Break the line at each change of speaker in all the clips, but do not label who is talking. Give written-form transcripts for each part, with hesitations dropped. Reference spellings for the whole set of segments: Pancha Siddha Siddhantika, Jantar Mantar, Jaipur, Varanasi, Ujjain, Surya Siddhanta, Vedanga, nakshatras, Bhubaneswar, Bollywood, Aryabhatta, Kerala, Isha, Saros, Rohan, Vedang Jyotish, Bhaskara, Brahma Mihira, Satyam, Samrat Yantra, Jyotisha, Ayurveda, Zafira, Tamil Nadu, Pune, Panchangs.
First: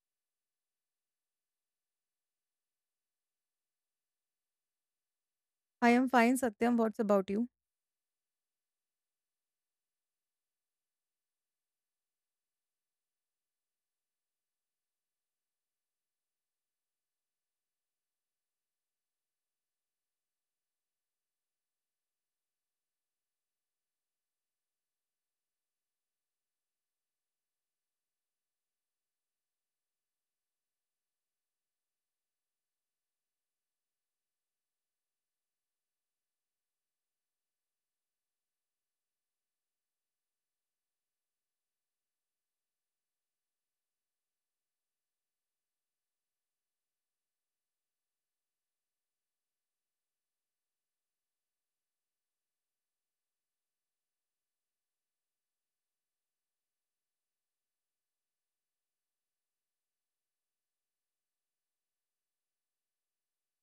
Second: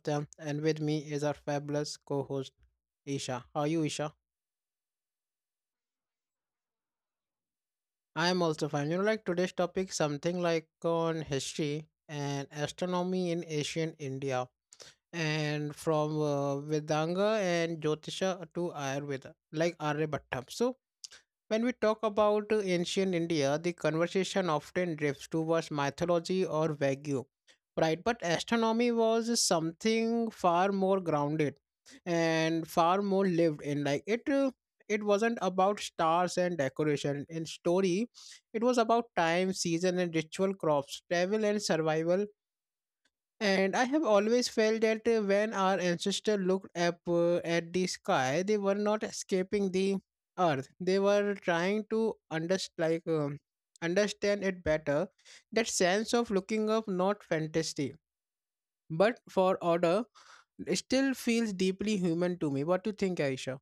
Satyam and with me is our fabulous co-host Isha. How are you Isha?
I am fine, Satyam. What's about you?
I am also fine. You know like today's topic something like on history and astronomy in ancient India and from Vedanga and Jyotisha to Ayurveda like Aryabhatta. So when we talk about ancient India, the conversation often drifts towards mythology or vague, right? But astronomy was something far more grounded and far more lived in. Like it wasn't about stars and decoration. In story, it was about time, season, and ritual crops, travel and survival, and I have always felt that when our ancestors looked up at the sky, they were not escaping the earth. They were trying to understand it better. That sense of looking up, not fantasy, but for order, still feels deeply human to me. What do you think, Aisha?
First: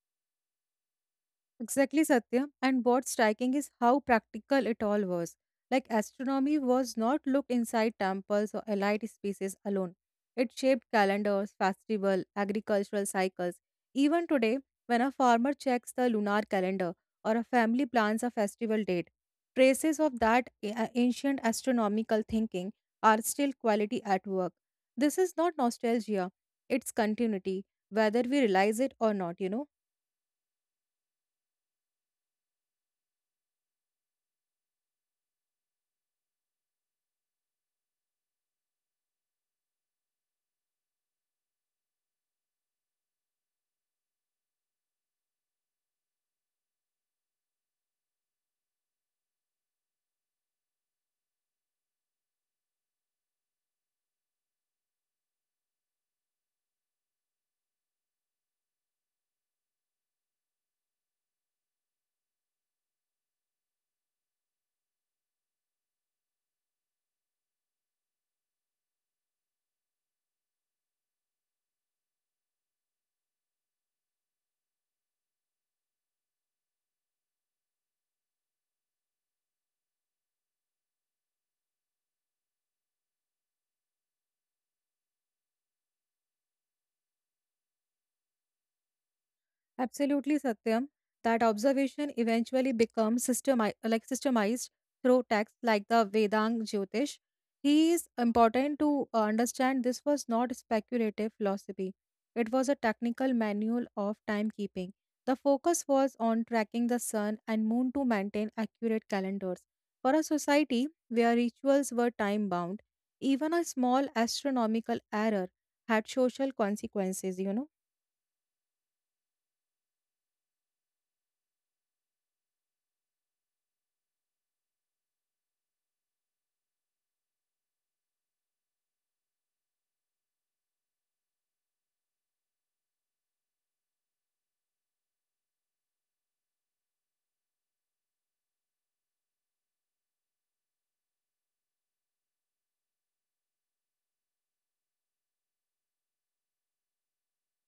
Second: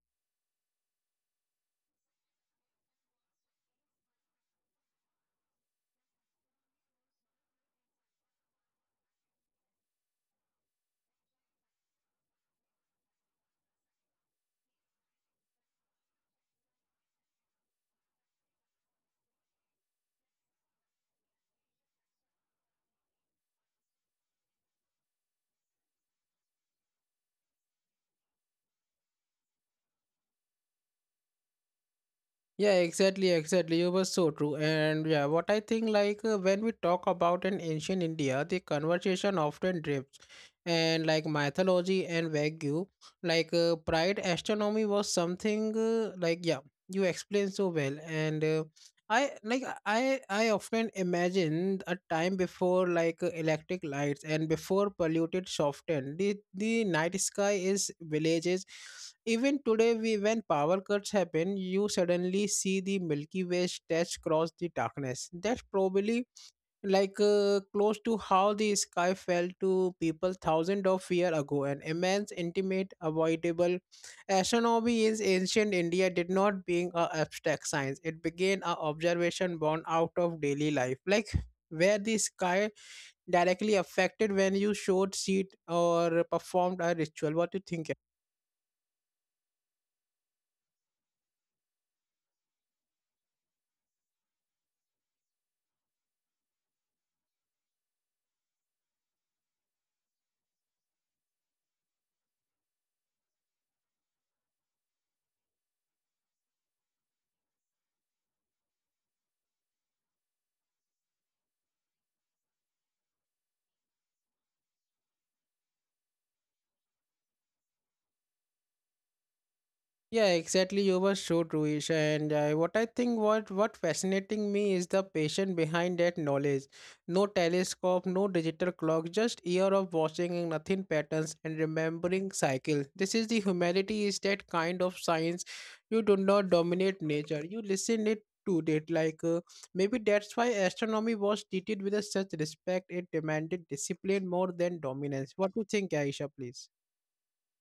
Exactly, Satya. And what's striking is how practical it all was. Like astronomy was not looked inside temples or elite spaces alone. It shaped calendars, festival, agricultural cycles. Even today, when a farmer checks the lunar calendar or a family plans a festival date, traces of that ancient astronomical thinking are still quality at work. This is not nostalgia, it's continuity, whether we realize it or not.
Yeah, exactly, exactly. You were so true. And yeah, what I think, like, when we talk about an ancient India, the conversation often drifts. And like mythology and Wagyu, like, pride astronomy was something, like, yeah, you explained so well. And I like I often imagine a time before like electric lights and before polluted softened the night sky is villages. Even today, we when power cuts happen, you suddenly see the Milky Way stretch across the darkness. That's probably like close to how the sky fell to people thousands of years ago, an immense intimate avoidable. Astronomy in ancient India did not being a abstract science, it began a observation born out of daily life, like where the sky directly affected when you showed seat or performed a ritual. What do you think?
Absolutely, Satyam. That observation eventually becomes like systemized through texts like the Vedang Jyotish. He is important to understand this was not speculative philosophy. It was a technical manual of timekeeping. The focus was on tracking the sun and moon to maintain accurate calendars. For a society where rituals were time bound, even a small astronomical error had social consequences.
Yeah, exactly. You were so true, Isha. And what I think what fascinating me is the passion behind that knowledge. No telescope, no digital clock, just year of watching and nothing patterns and remembering cycles. This is the humanity is that kind of science. You do not dominate nature. You listen it to it. Like maybe that's why astronomy was treated with a such respect. It demanded discipline more than dominance. What do you think, Aisha? Please.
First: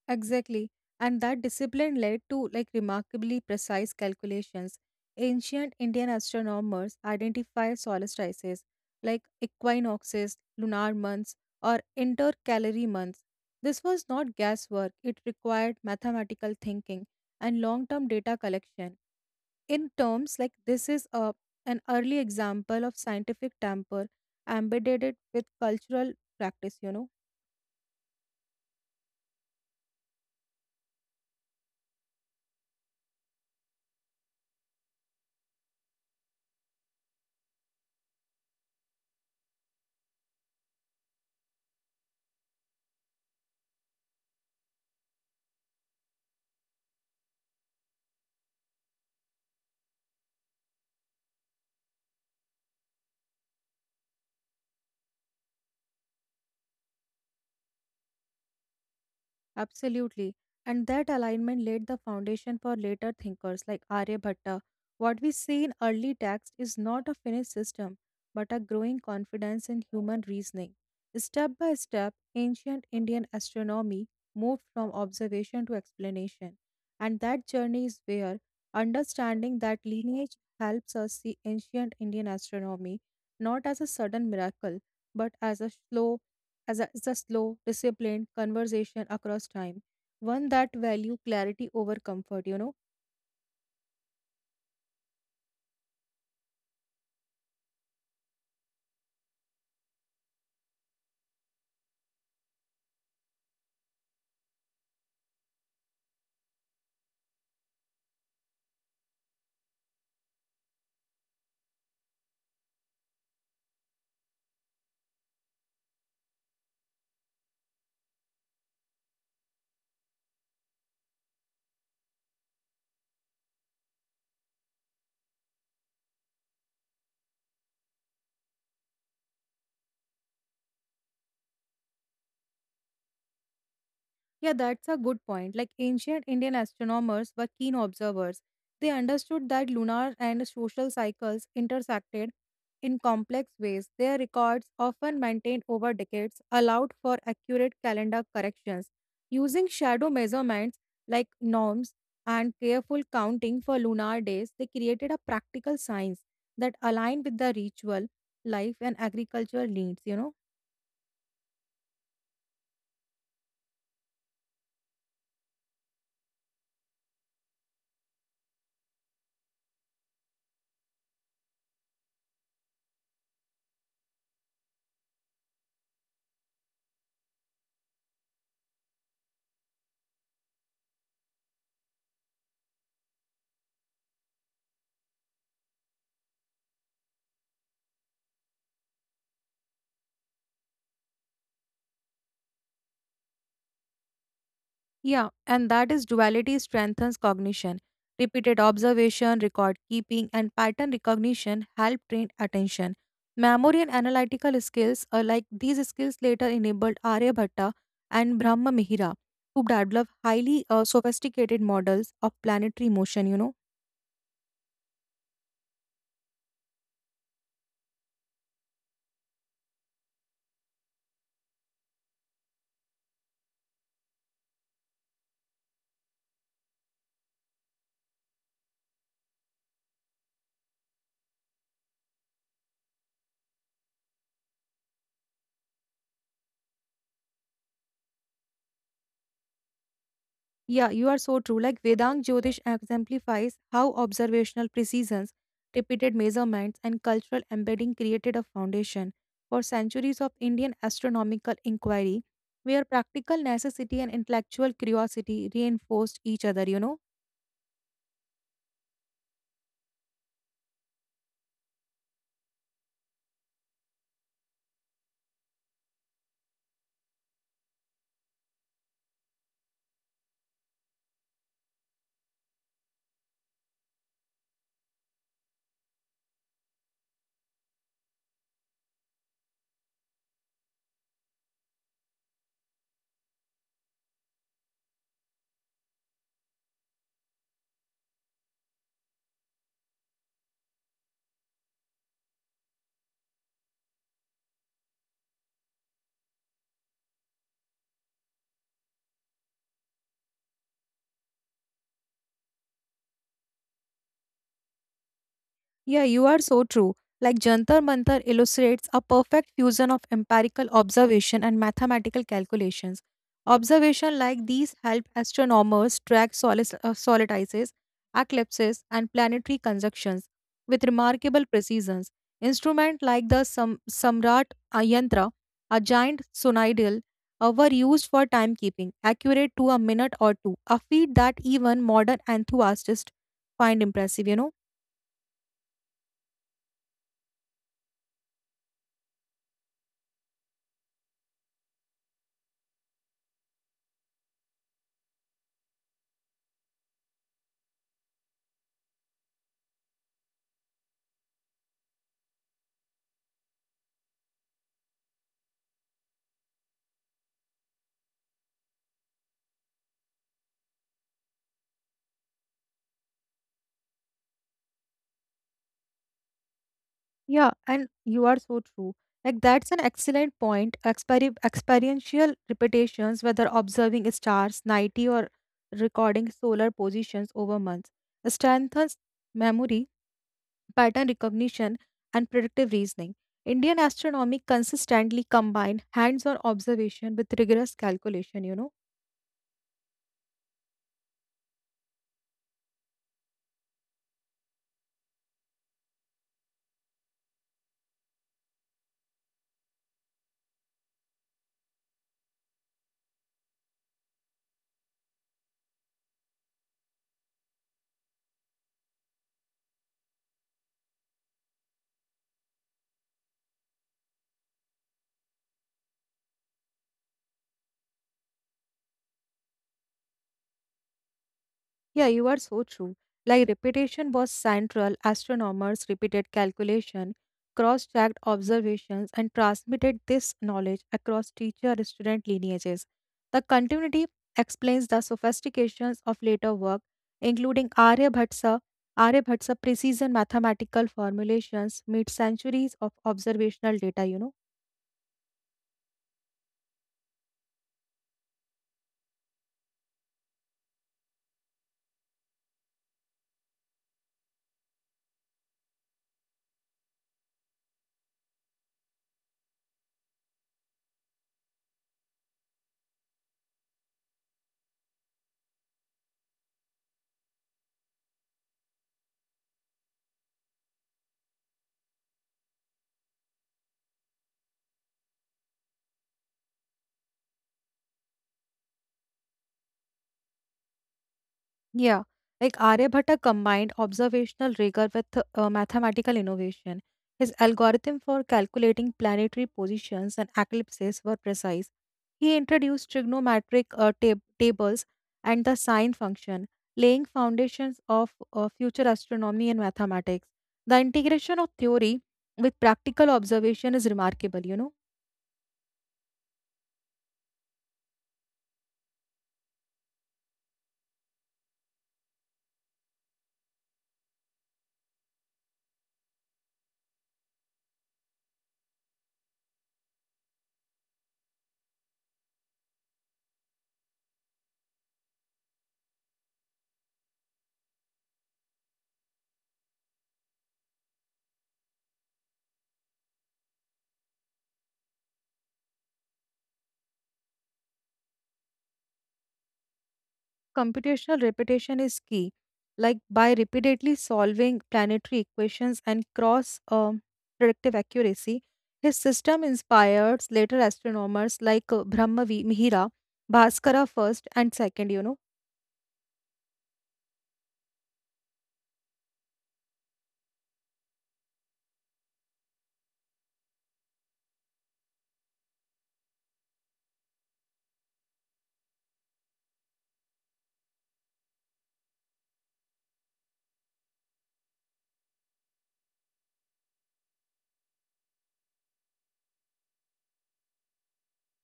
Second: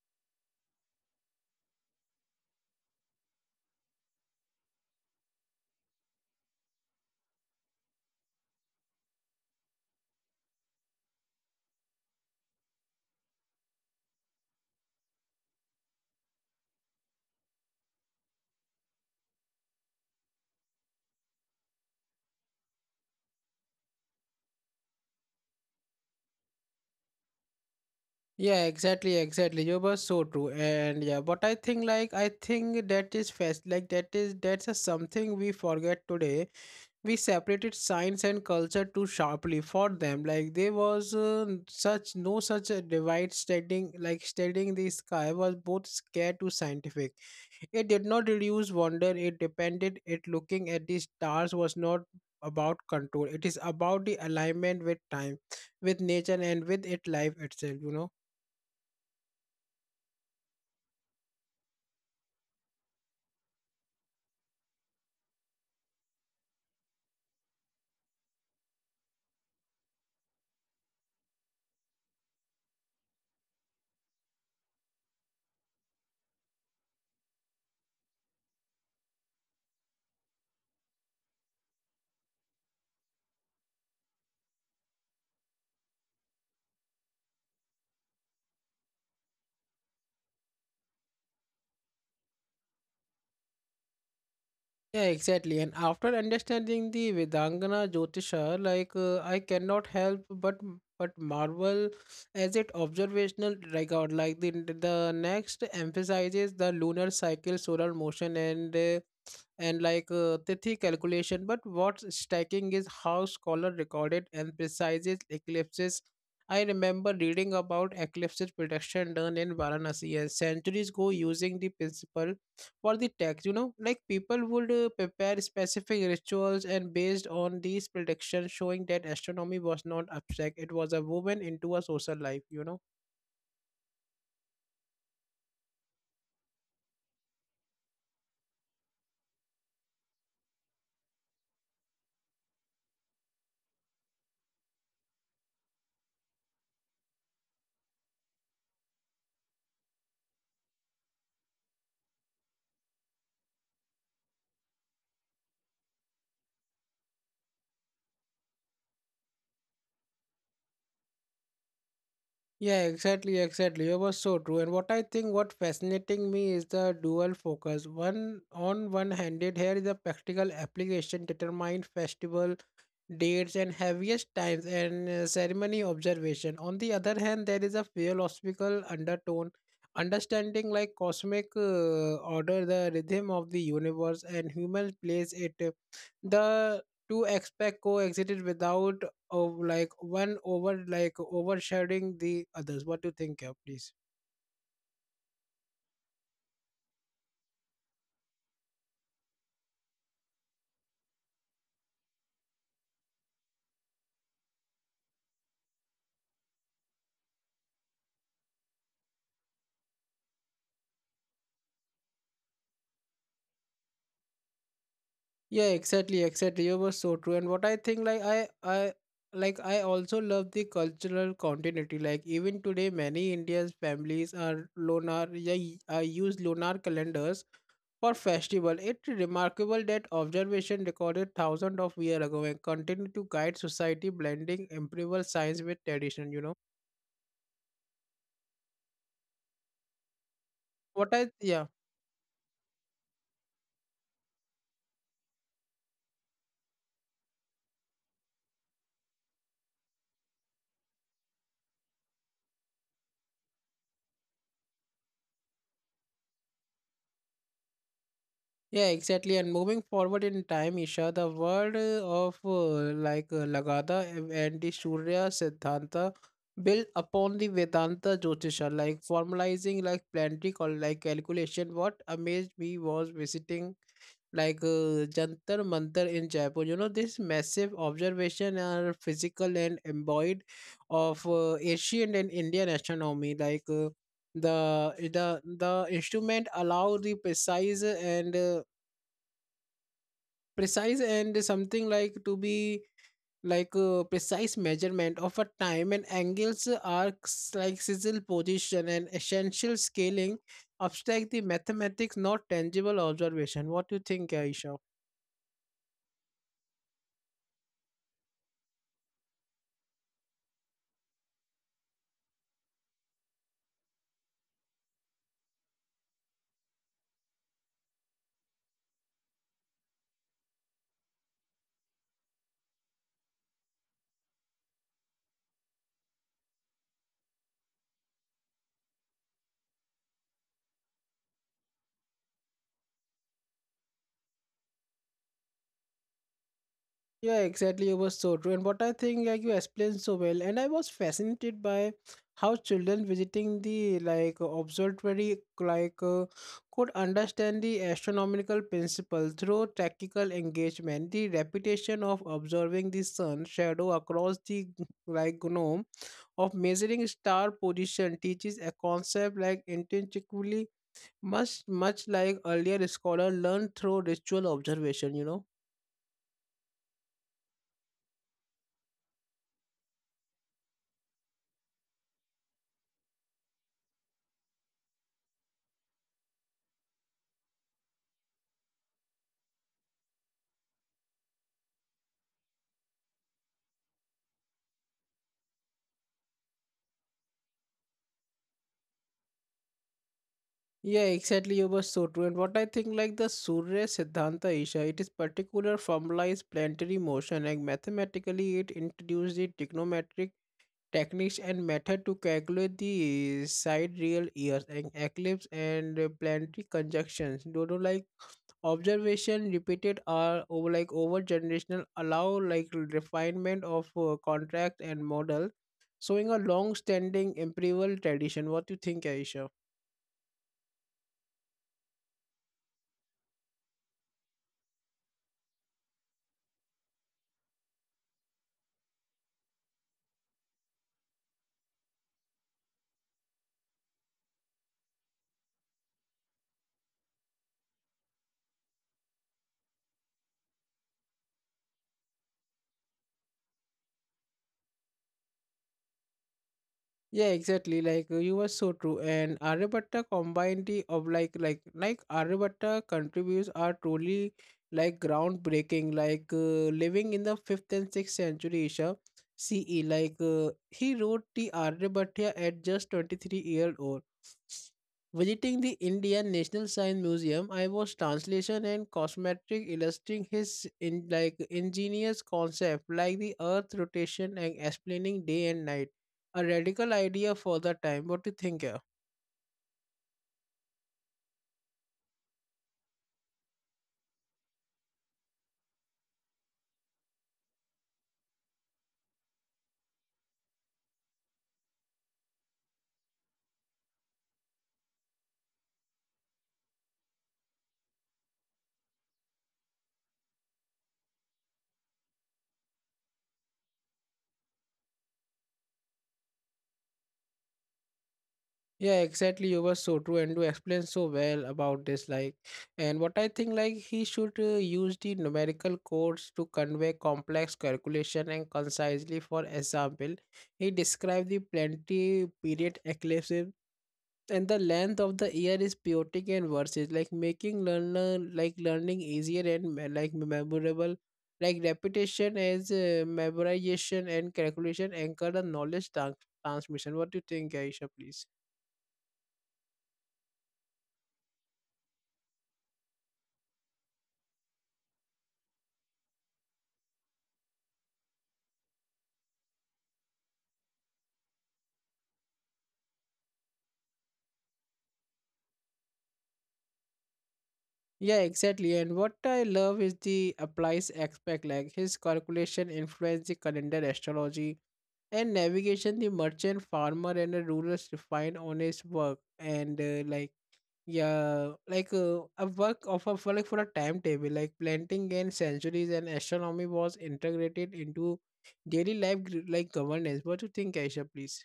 Exactly. And that discipline led to like remarkably precise calculations. Ancient Indian astronomers identified solstices like equinoxes, lunar months, or intercalary months. This was not guesswork, it required mathematical thinking and long term data collection. In terms like this is an early example of scientific temper embedded it with cultural practice.
Yeah, exactly, exactly. You were so true, and yeah, but I think that is fast. Like that's a something we forget today. We separated science and culture too sharply for them. Like there was such no such a divide. Studying the sky was both scared to scientific. It did not reduce wonder. It depended. It looking at the stars was not about control. It is about the alignment with time, with nature, and with it life itself. You know.
Absolutely. And that alignment laid the foundation for later thinkers like Aryabhatta. What we see in early texts is not a finished system, but a growing confidence in human reasoning. Step by step, ancient Indian astronomy moved from observation to explanation. And that journey is where understanding that lineage helps us see ancient Indian astronomy not as a sudden miracle, but as a slow, disciplined conversation across time, one that value clarity over comfort.
Yeah, exactly. And after understanding the Vedangana Jyotisha, like I cannot help but marvel as it observational record. Like the next emphasizes the lunar cycle, solar motion, and tithi calculation. But what's striking is how scholar recorded and precises eclipses. I remember reading about eclipses prediction done in Varanasi and centuries ago using the principle for the text. You know, like people would prepare specific rituals and based on these predictions, showing that astronomy was not abstract; it was a woven into a social life. You know.
Yeah, that's a good point. Like ancient Indian astronomers were keen observers. They understood that lunar and social cycles intersected in complex ways. Their records, often maintained over decades, allowed for accurate calendar corrections. Using shadow measurements like norms and careful counting for lunar days, they created a practical science that aligned with the ritual, life, and agricultural needs.
Yeah, exactly, exactly. It was so true. And what I think what fascinating me is the dual focus. One on one handed here is a practical application determine festival dates and heaviest times and ceremony observation. On the other hand, there is a philosophical undertone, understanding like cosmic order, the rhythm of the universe, and human place it. The two expect coexisted without of like one overshadowing the others. What do you think, yeah, please?
Yeah, and that is duality strengthens cognition. Repeated observation, record keeping, and pattern recognition help train attention. Memory and analytical skills are like these skills later enabled Aryabhatta and Brahma Mihira to develop highly sophisticated models of planetary motion.
Yeah, exactly, exactly. You were so true, and what I think, like I also love the cultural continuity. Like even today many India's families are lunar, yeah, use lunar calendars for festival. It's remarkable that observation recorded thousands of years ago and continue to guide society, blending empirical science with tradition. You know
Yeah, you are so
what I,
true. Like
yeah.
Vedang Jyotish exemplifies how observational precisions, repeated measurements, and cultural embedding created a foundation for centuries of Indian astronomical inquiry, where practical necessity and intellectual curiosity reinforced each other.
Yeah, exactly. And moving forward in time, Isha, the word of like Lagada and the Surya Siddhanta built upon the Vedanta Jyotisha, like formalizing like planetary or like calculation. What amazed me was visiting like Jantar Mantar in Jaipur. You know, this massive observation are physical and embodied of ancient and Indian astronomy, like. The instrument allow the precise and precise and something like to be like a precise measurement of a time and angles arcs like sizzle position and essential scaling abstract the mathematics not tangible observation. What do you think, Aisha?
Yeah, you are so true. Like Jantar Mantar illustrates a perfect fusion of empirical observation and mathematical calculations. Observation like these help astronomers track solstices, eclipses, and planetary conjunctions with remarkable precision. Instruments like the Samrat Yantra, a giant sonidal, were used for timekeeping, accurate to a minute or two, a feat that even modern enthusiasts find impressive.
Yeah, exactly. It was so true. And what I think, like you explained so well, and I was fascinated by how children visiting the like observatory like could understand the astronomical principle through tactical engagement. The reputation of observing the sun shadow across the like gnome of measuring star position teaches a concept like intrinsically much much like earlier scholar learned through ritual observation. You know.
Yeah, and you are so true. Like that's an excellent point. Experiential repetitions, whether observing stars, nighty, or recording solar positions over months, strengthens memory, pattern recognition, and predictive reasoning. Indian astronomy consistently combine hands-on observation with rigorous calculation.
Yeah, exactly. You were so true. And what I think, like the Surya Siddhanta Isha, it is particular formalized planetary motion. Like mathematically, it introduced the trigonometric techniques and method to calculate the sidereal years, and eclipse, and planetary conjunctions. Dodo like observation repeated are over generational allow like refinement of contract and model, showing a long-standing empirical tradition. What do you think, Aisha?
Yeah, you are so true. Like repetition was central, astronomers repeated calculation, cross-checked observations, and transmitted this knowledge across teacher-student lineages. The continuity explains the sophistications of later work, including Aryabhata's precision mathematical formulations, mid-centuries of observational data.
Yeah, exactly. Like you were so true. And Aryabhatta combined the of like Aryabhatta contributes are truly like groundbreaking. Like living in the fifth and sixth century Isha CE. Like he wrote the Aryabhatta at just 23 year old. Visiting the Indian National Science Museum, I was translation and cosmetic illustrating his in like ingenious concept like the Earth rotation and explaining day and night, a radical idea for the time. What do you think? Yeah,
Yeah, like Aryabhatta combined observational rigor with mathematical innovation. His algorithm for calculating planetary positions and eclipses were precise. He introduced trigonometric tables and the sine function, laying foundations of future astronomy and mathematics. The integration of theory with practical observation is remarkable.
yeah, exactly. You were so true, and you explained so well about this. Like, and what I think, like, he should use the numerical codes to convey complex calculation and concisely. For example, he described the plenty period eclipse and the length of the year is chaotic and versus like making learner like learning easier and memorable like repetition as memorization and calculation anchor the knowledge transmission. What do you think, Aisha? Please.
Computational repetition is key. Like by repeatedly solving planetary equations and cross predictive accuracy, his system inspires later astronomers like Brahma Mihira, Bhaskara first and second.
Yeah, exactly. And what I love is the applies aspect, like his calculation influence the calendar astrology and navigation, the merchant farmer and the ruler refined on his work, and like. Yeah, like a work of a for a timetable, like planting and centuries and astronomy was integrated into daily life, governance. What do you think, Aisha? Please.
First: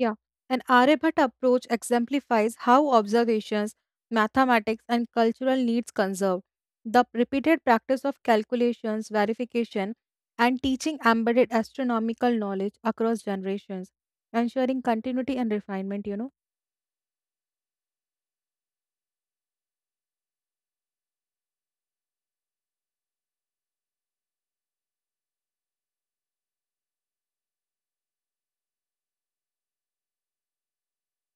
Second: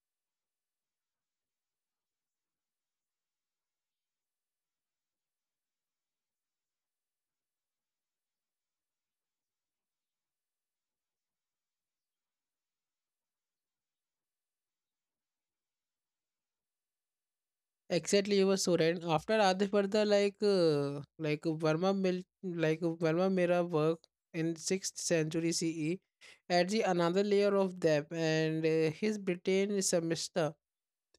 Yeah, an Aryabhatta approach exemplifies how observations, mathematics, and cultural needs conserve. The repeated practice of calculations, verification, and teaching embedded astronomical knowledge across generations, ensuring continuity and refinement.
Exactly, you were so right. After Adhiparda, like Burma Mira work in sixth century CE, adds the another layer of depth, and his Britain semester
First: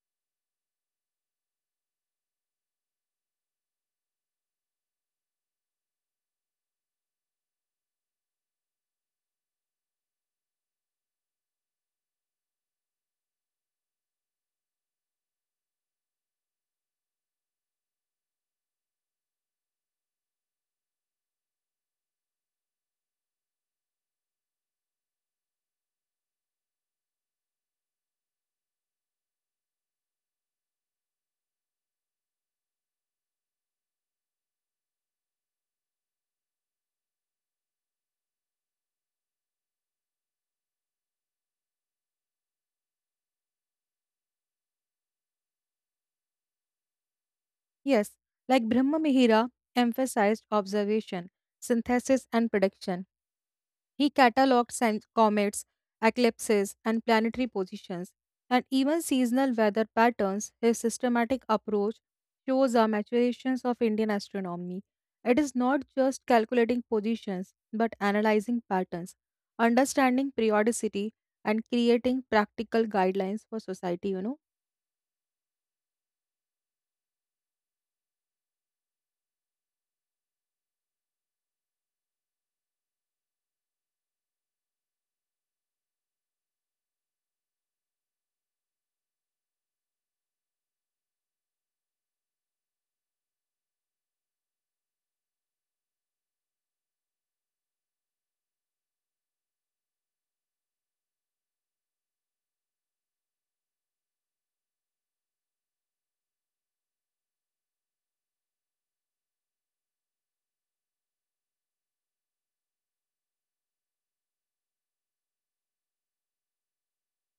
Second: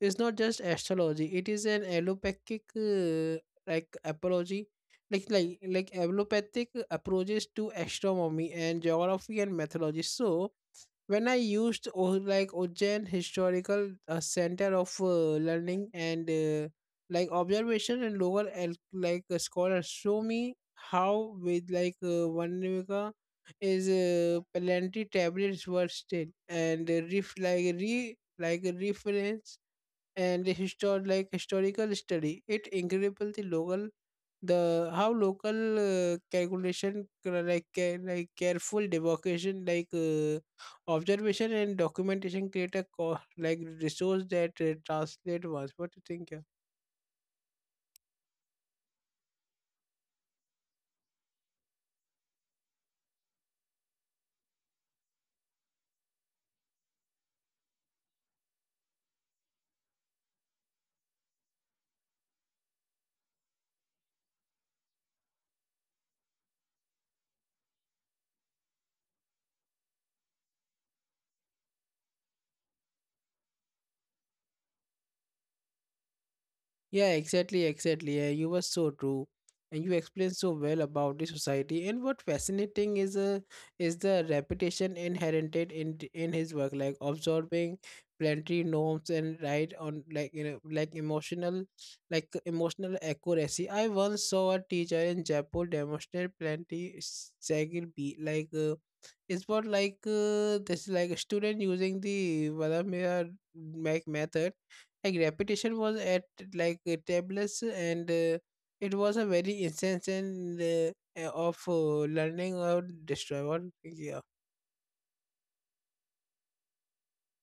it's not just astrology, it is an allopathic like apology like allopathic approaches to astronomy and geography and mythology. So when I used ojan historical center of learning and like observation and local scholars show me how with like Vanvika is plenty tablets were still and reference and the historical study it incredible the local, the how local calculation like careful devocation like observation and documentation create a resource that translate once. What do you think, yeah?
Yes, like Brahma Mihira emphasized observation, synthesis, and prediction. He catalogued comets, eclipses, and planetary positions, and even seasonal weather patterns. His systematic approach shows a maturation of Indian astronomy. It is not just calculating positions, but analyzing patterns, understanding periodicity, and creating practical guidelines for society?
Yeah, exactly, exactly. Yeah, you were so true, and you explained so well about the society. And what fascinating is the reputation inherited in his work, like absorbing planetary norms and right on like you know like emotional accuracy. I once saw a teacher in Jaipur demonstrate planetary cycle beat like. It's what like this like a student using the Valamir like method like repetition was at like tablets, and it was a very instance and of learning or destroy. What? Yeah,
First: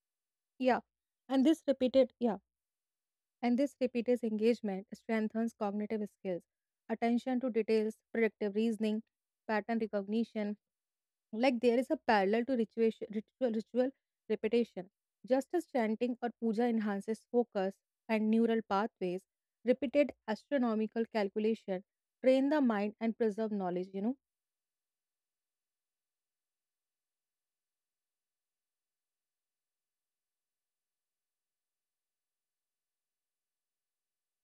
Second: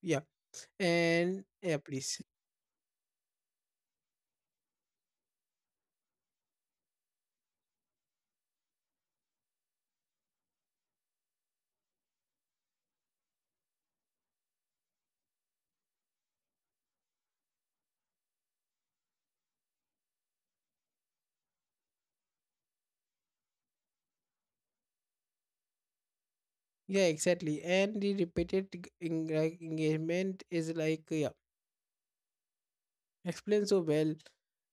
yeah,
Yeah.
and
And this
yeah,
repeated,
please.
yeah. And this repeated engagement strengthens cognitive skills, attention to details, predictive reasoning, pattern recognition, like there is a parallel to ritual repetition. Just as chanting or puja enhances focus and neural pathways, repeated astronomical calculation train the mind and preserve knowledge, you know.
Yeah, exactly. And the repeated engagement is like yeah, explained so well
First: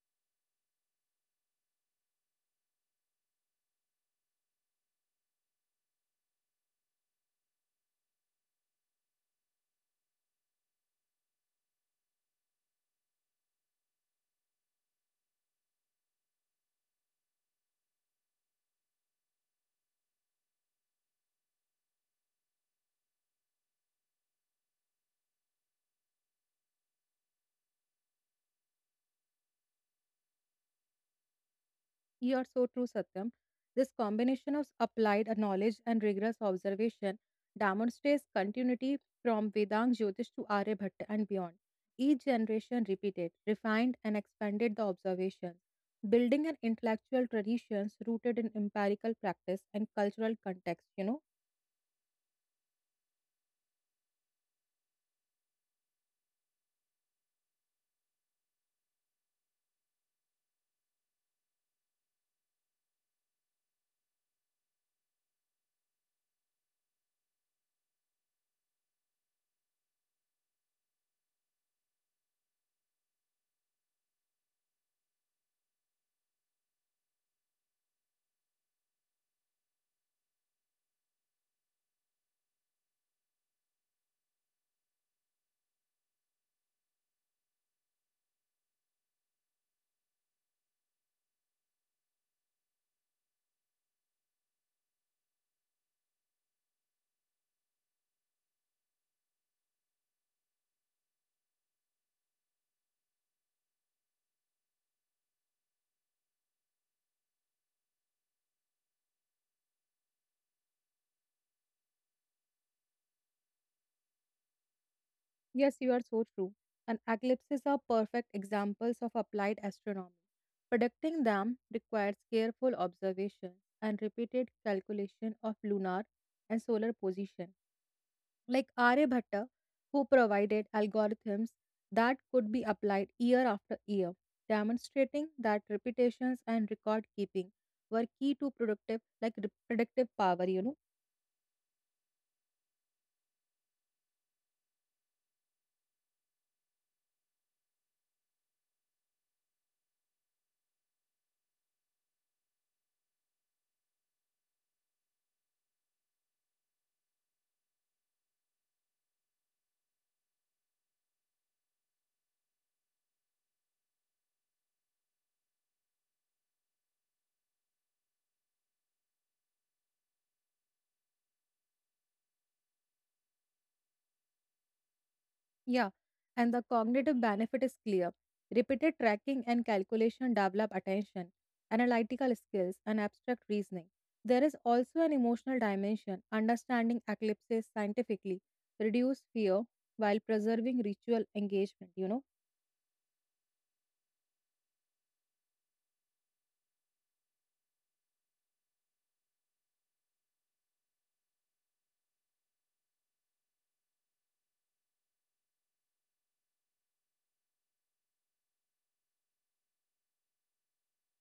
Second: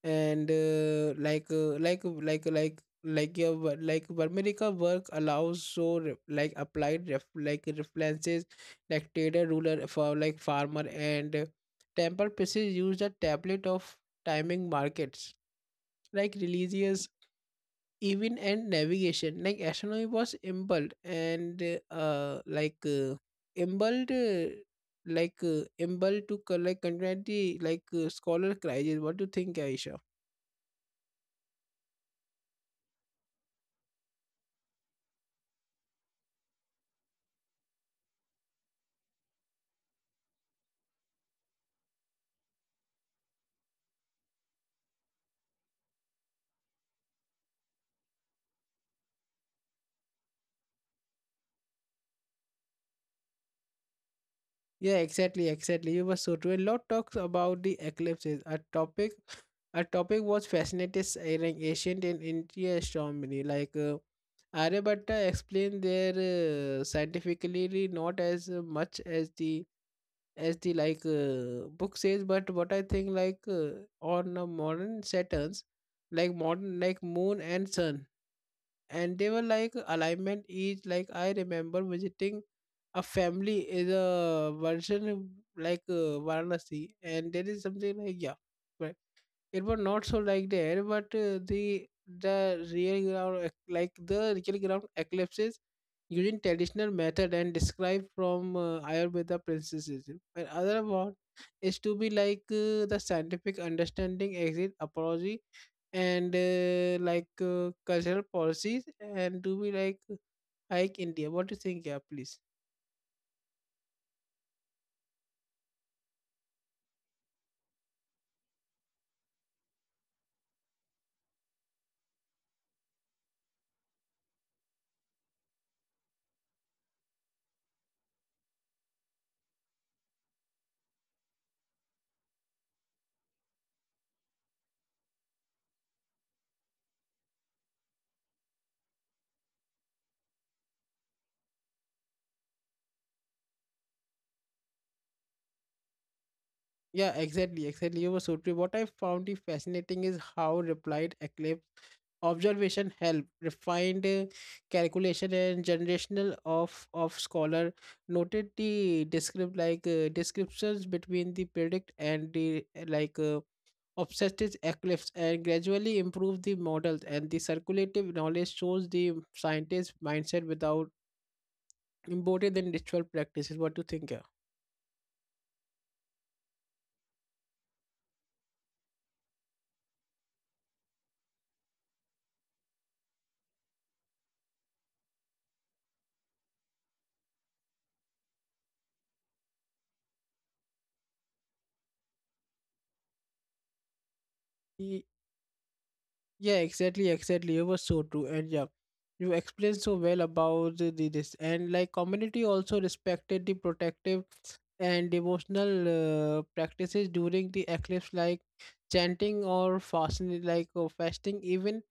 and your America work allows so applied references like trader ruler for like farmer and temple pieces use a tablet of timing markets, like religious even, and navigation like astronomy was embalmed and uh like uh, embalmed embalmed to contemporary scholar crisis. What do you think, Aisha?
You are so true, Satyam. This combination of applied knowledge and rigorous observation demonstrates continuity from Vedang Jyotish to Aryabhatta and beyond. Each generation repeated, refined, and expanded the observations, building an intellectual traditions rooted in empirical practice and cultural context.
Yeah, exactly, exactly. You were so true. A lot talks about the eclipses. A topic, a topic was fascinating, airing ancient and Indian astronomy, Aryabhatta explained their scientifically not as much as the book says. But what I think, on a modern saturns, like modern like moon and sun, and they were like alignment each. Like I remember visiting a family is a version of, Varanasi, and there is something like yeah, it was not so like there, but the real ground the real ground eclipses using traditional method and described from Ayurveda principles. And other one is to be the scientific understanding, exit apology, and cultural policies, and to be hike India. What do you think, yeah, please?
Yes, you are so true. And eclipses are perfect examples of applied astronomy. Predicting them requires careful observation and repeated calculation of lunar and solar position. Like Aryabhatta, who provided algorithms that could be applied year after year, demonstrating that repetitions and record keeping were key to productive predictive power.
Yeah, exactly, exactly. You were so true. What I found it fascinating is how replied Eclipse observation help refined calculation and generational of scholar noted the descriptions between the predict and the obsessed eclipse, and gradually improved the models. And the circulative knowledge shows the scientist mindset without imported in ritual practices. What do you think,
Yeah, and the cognitive benefit is clear. Repeated tracking and calculation develop attention, analytical skills, and abstract reasoning. There is also an emotional dimension, understanding eclipses scientifically, reduce fear while preserving ritual engagement.
yeah? Yeah, exactly, exactly. It was so true, and yeah, you explained so well about this, and like community also respected the protective and devotional practices during the eclipse, like chanting or fasting, like or fasting. Even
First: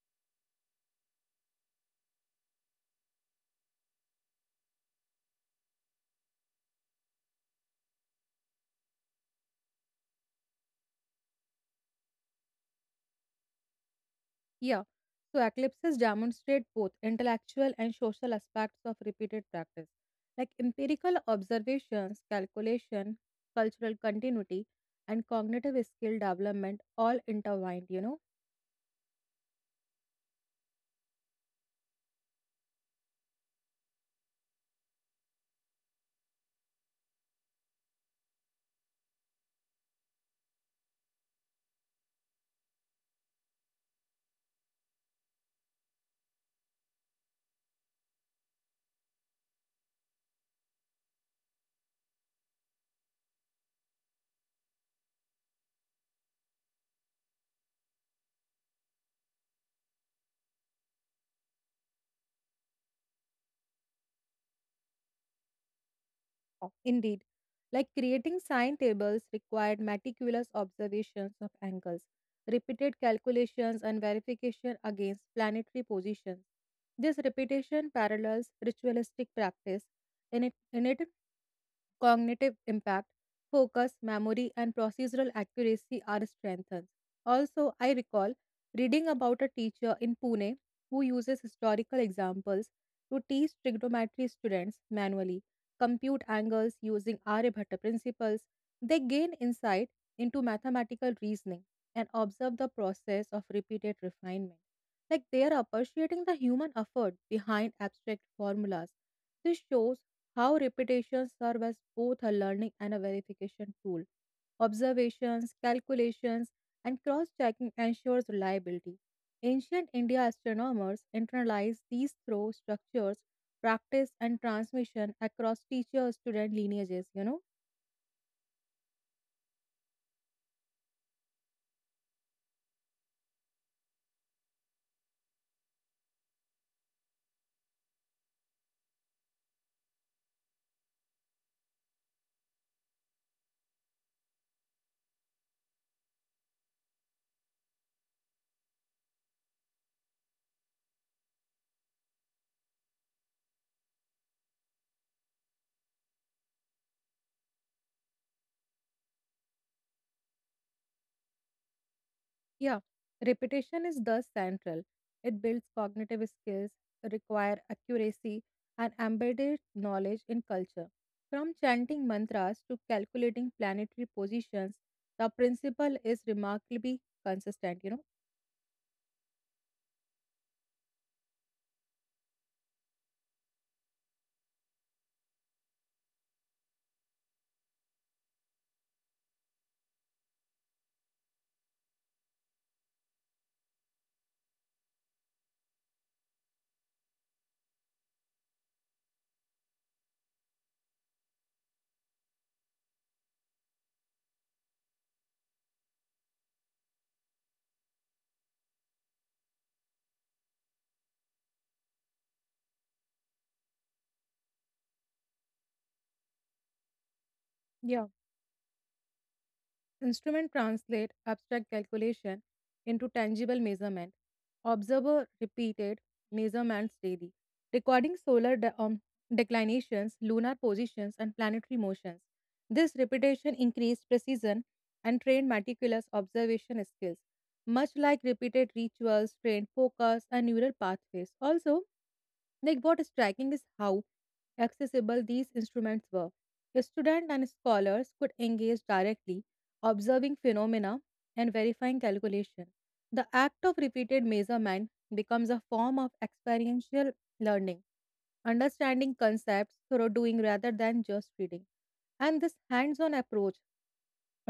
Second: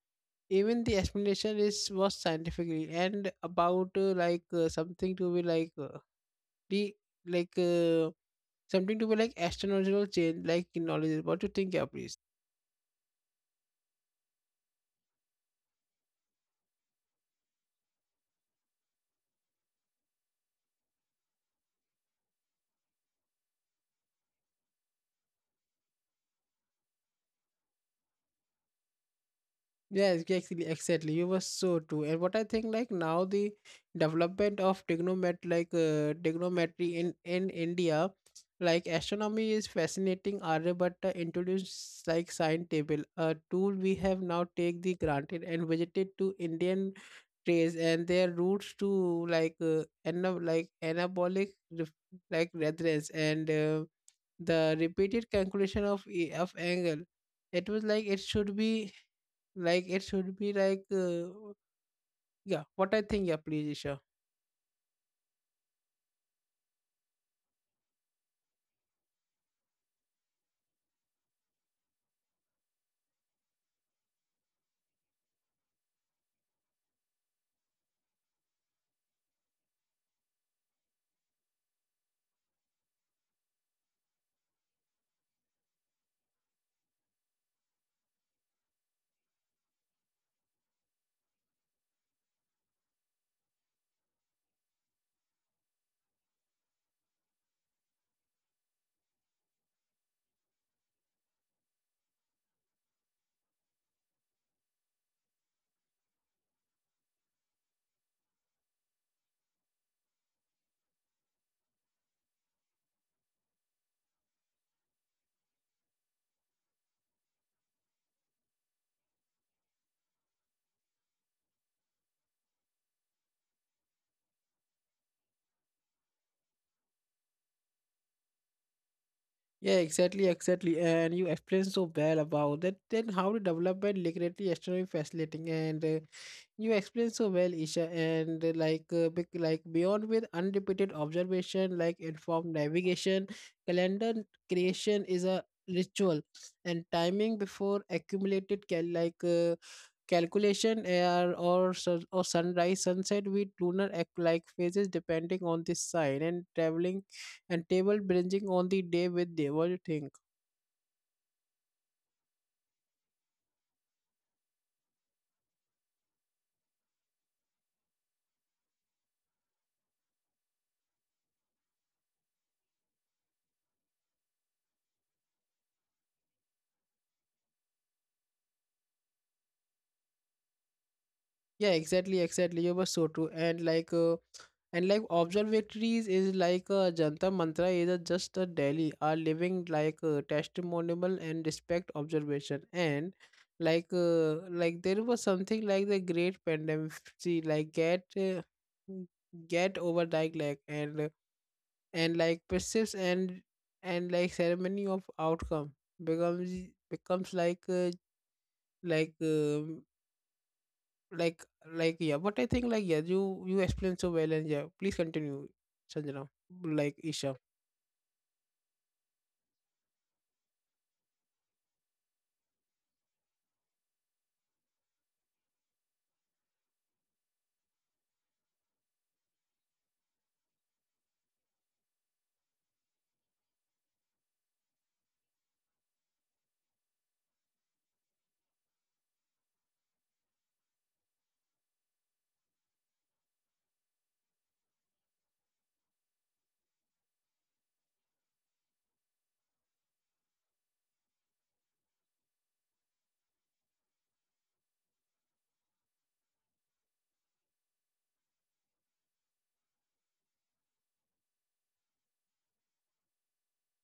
even the explanation is was scientifically, and about something to be the like uh, something to be like astronomical change, like in knowledge. What do you think, yeah, please?
Yeah, so eclipses demonstrate both intellectual and social aspects of repeated practice, like empirical observations, calculation, cultural continuity, and cognitive skill development all intertwined.
Yes, exactly, exactly. You were so true. And what I think, like now, the development of trigonometry in India, like astronomy is fascinating. Array, but introduced like sine table, a tool we have now take the granted, and visited to Indian trace and their roots to anabolic reference, and the repeated calculation of angle. It was like it should be like it should be yeah, what I think, yeah, please, Isha.
Oh. Indeed, like creating sine tables required meticulous observations of angles, repeated calculations, and verification against planetary positions. This repetition parallels ritualistic practice in it, cognitive impact, focus, memory, and procedural accuracy are strengthened. Also, I recall reading about a teacher in Pune who uses historical examples to teach trigonometry students manually, compute angles using Aryabhatta principles. They gain insight into mathematical reasoning and observe the process of repeated refinement. Like they are appreciating the human effort behind abstract formulas. This shows how repetitions serve as both a learning and a verification tool. Observations, calculations, and cross checking ensures reliability. Ancient India astronomers internalized these through structures, practice, and transmission across teacher student lineages.
Yeah, exactly, exactly. And you explained so well about that. Then how the development liquidity is extremely fascinating, and you explain so well, Isha, and beyond with unrepeated observation, like informed navigation, calendar creation is a ritual, and timing before accumulated calculation air or sunrise sunset with lunar phases depending on the sign and traveling, and table bridging on the day with day. What do you think?
Yeah, repetition is thus central. It builds cognitive skills, require accuracy, and embedded knowledge in culture. From chanting mantras to calculating planetary positions, the principle is remarkably consistent.
Yeah, exactly, exactly. You were so true, and and like observatories is like a jantar mantra is a, just a daily are living like a testimonial and respect observation, and like uh, like there was something like the great pandemic, see, like get over and like persists, and like ceremony of outcome becomes becomes like uh, like um like yeah, but I think like yeah, you explained so well, and yeah, please continue, Sanjana. Like Isha.
Yeah. Instrument translate abstract calculation into tangible measurement. Observer repeated measurements daily, recording solar declinations, lunar positions, and planetary motions. This repetition increased precision and trained meticulous observation skills. Much like repeated rituals, trained focus and neural pathways. Also, like what striking is how accessible these instruments were. Students and scholars could engage directly observing phenomena, and verifying calculation. The act of repeated measurement becomes a form of experiential learning, understanding concepts through doing rather than just reading. And this hands on approach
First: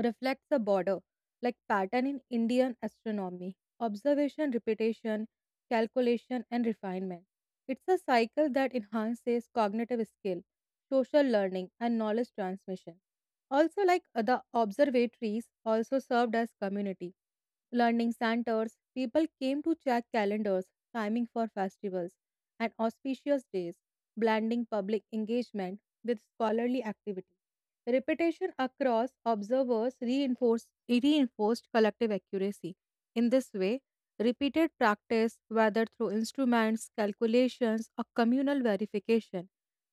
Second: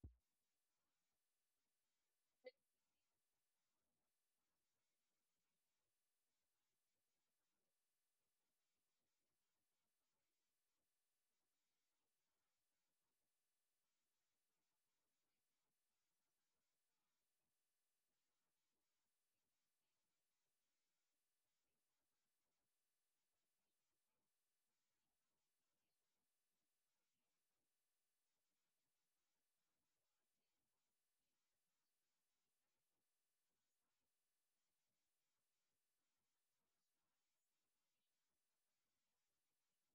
reflects a border, like pattern in Indian astronomy, observation, repetition, calculation, and refinement. It's a cycle that enhances cognitive skill, social learning, and knowledge transmission. Also, like the observatories, also served as community learning centers. People came to check calendars, timing for festivals, and auspicious days, blending public engagement with scholarly activity. Repetition across observers reinforced collective accuracy. In this way, repeated practice, whether through instruments, calculations, or communal verification,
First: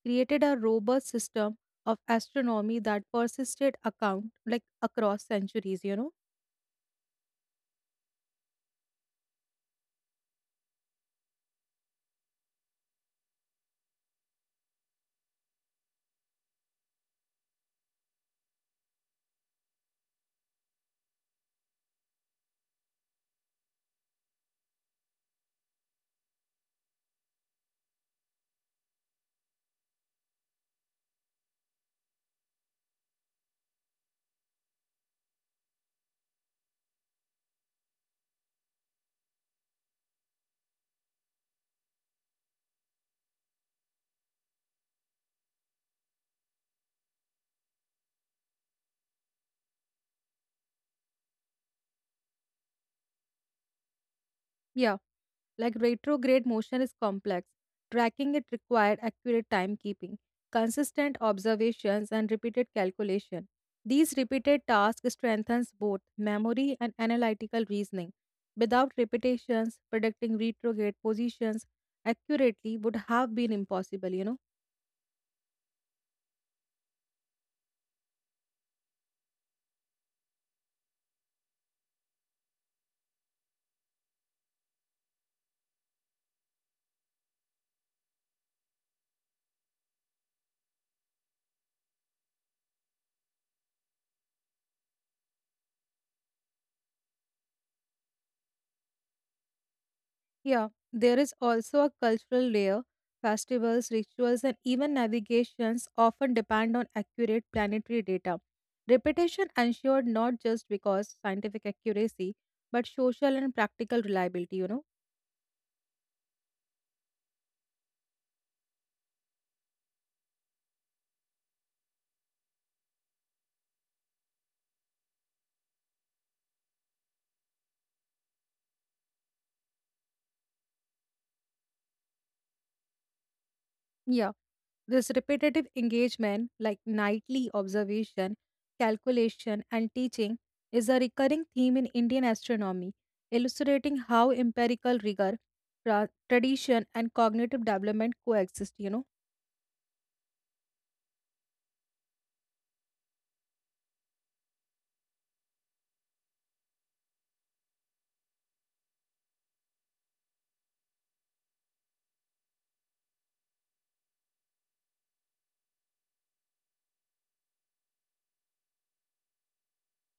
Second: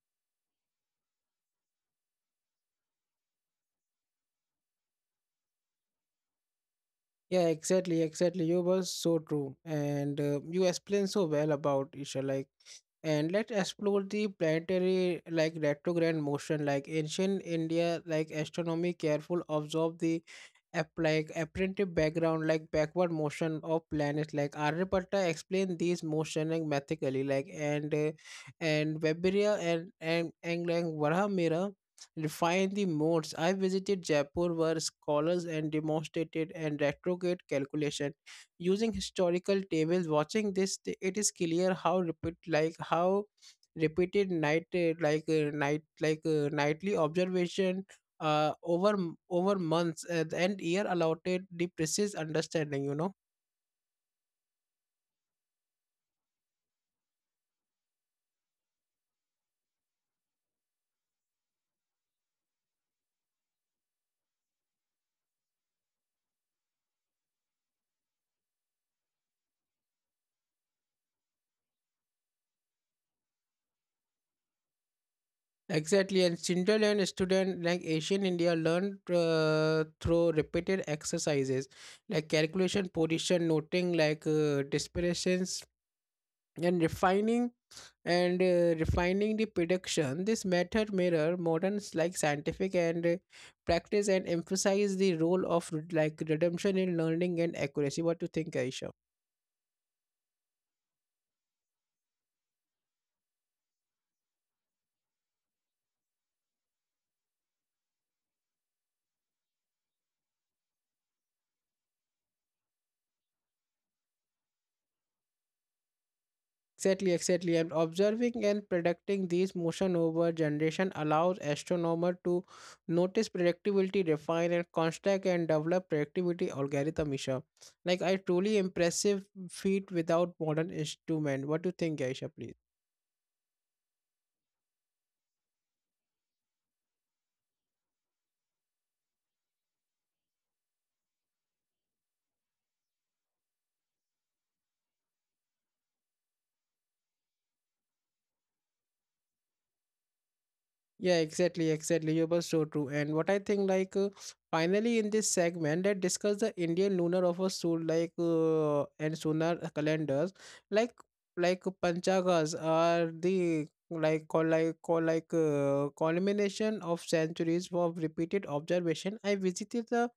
created a robust system of astronomy that persisted account like across centuries?
Yeah, exactly, exactly. You were so true, and you explained so well about Isha. Like and let's explore the planetary like retrograde motion. Like ancient India like astronomy careful observe the apparent background like backward motion of planets, like Aryabhatta explained these motion, like mathematically, like and Weberia and England Mira refine the modes. I visited Jaipur where scholars and demonstrated and retrograde calculation using historical tables. Watching this it is clear how repeat like how repeated nightly observation over months and year allotted the precise understanding, you know.
Yeah. Like retrograde motion is complex. Tracking it required accurate timekeeping, consistent observations, and repeated calculation. These repeated tasks strengthens both memory and analytical reasoning. Without repetitions, predicting retrograde positions accurately would have been impossible.
Exactly, and Cinderland student like Asian India learned through repeated exercises, like calculation position, noting disparitions and refining and refining the production. This method mirror modern like scientific and practice, and emphasize the role of like redemption in learning and accuracy. What do you think, Aisha?
Yeah, there is also a cultural layer. Festivals, rituals, and even navigations often depend on accurate planetary data. Repetition ensured not just because scientific accuracy, but social and practical reliability?
Exactly, exactly. And observing and predicting these motion over generation allows astronomer to notice predictability, refine and construct and develop predictability algorithm. Isha, like I truly impressive feat without modern instrument. What do you think, Aisha, please?
Yeah, this repetitive engagement, like nightly observation, calculation, and teaching, is a recurring theme in Indian astronomy, illustrating how empirical rigor, tradition, and cognitive development coexist?
Yeah, exactly, exactly. You were so true. And what I think, like, finally in this segment, that discuss the Indian lunar of a soul, like, and solar calendars, like, like Panchagas are the call culmination of centuries of repeated observation. I visited the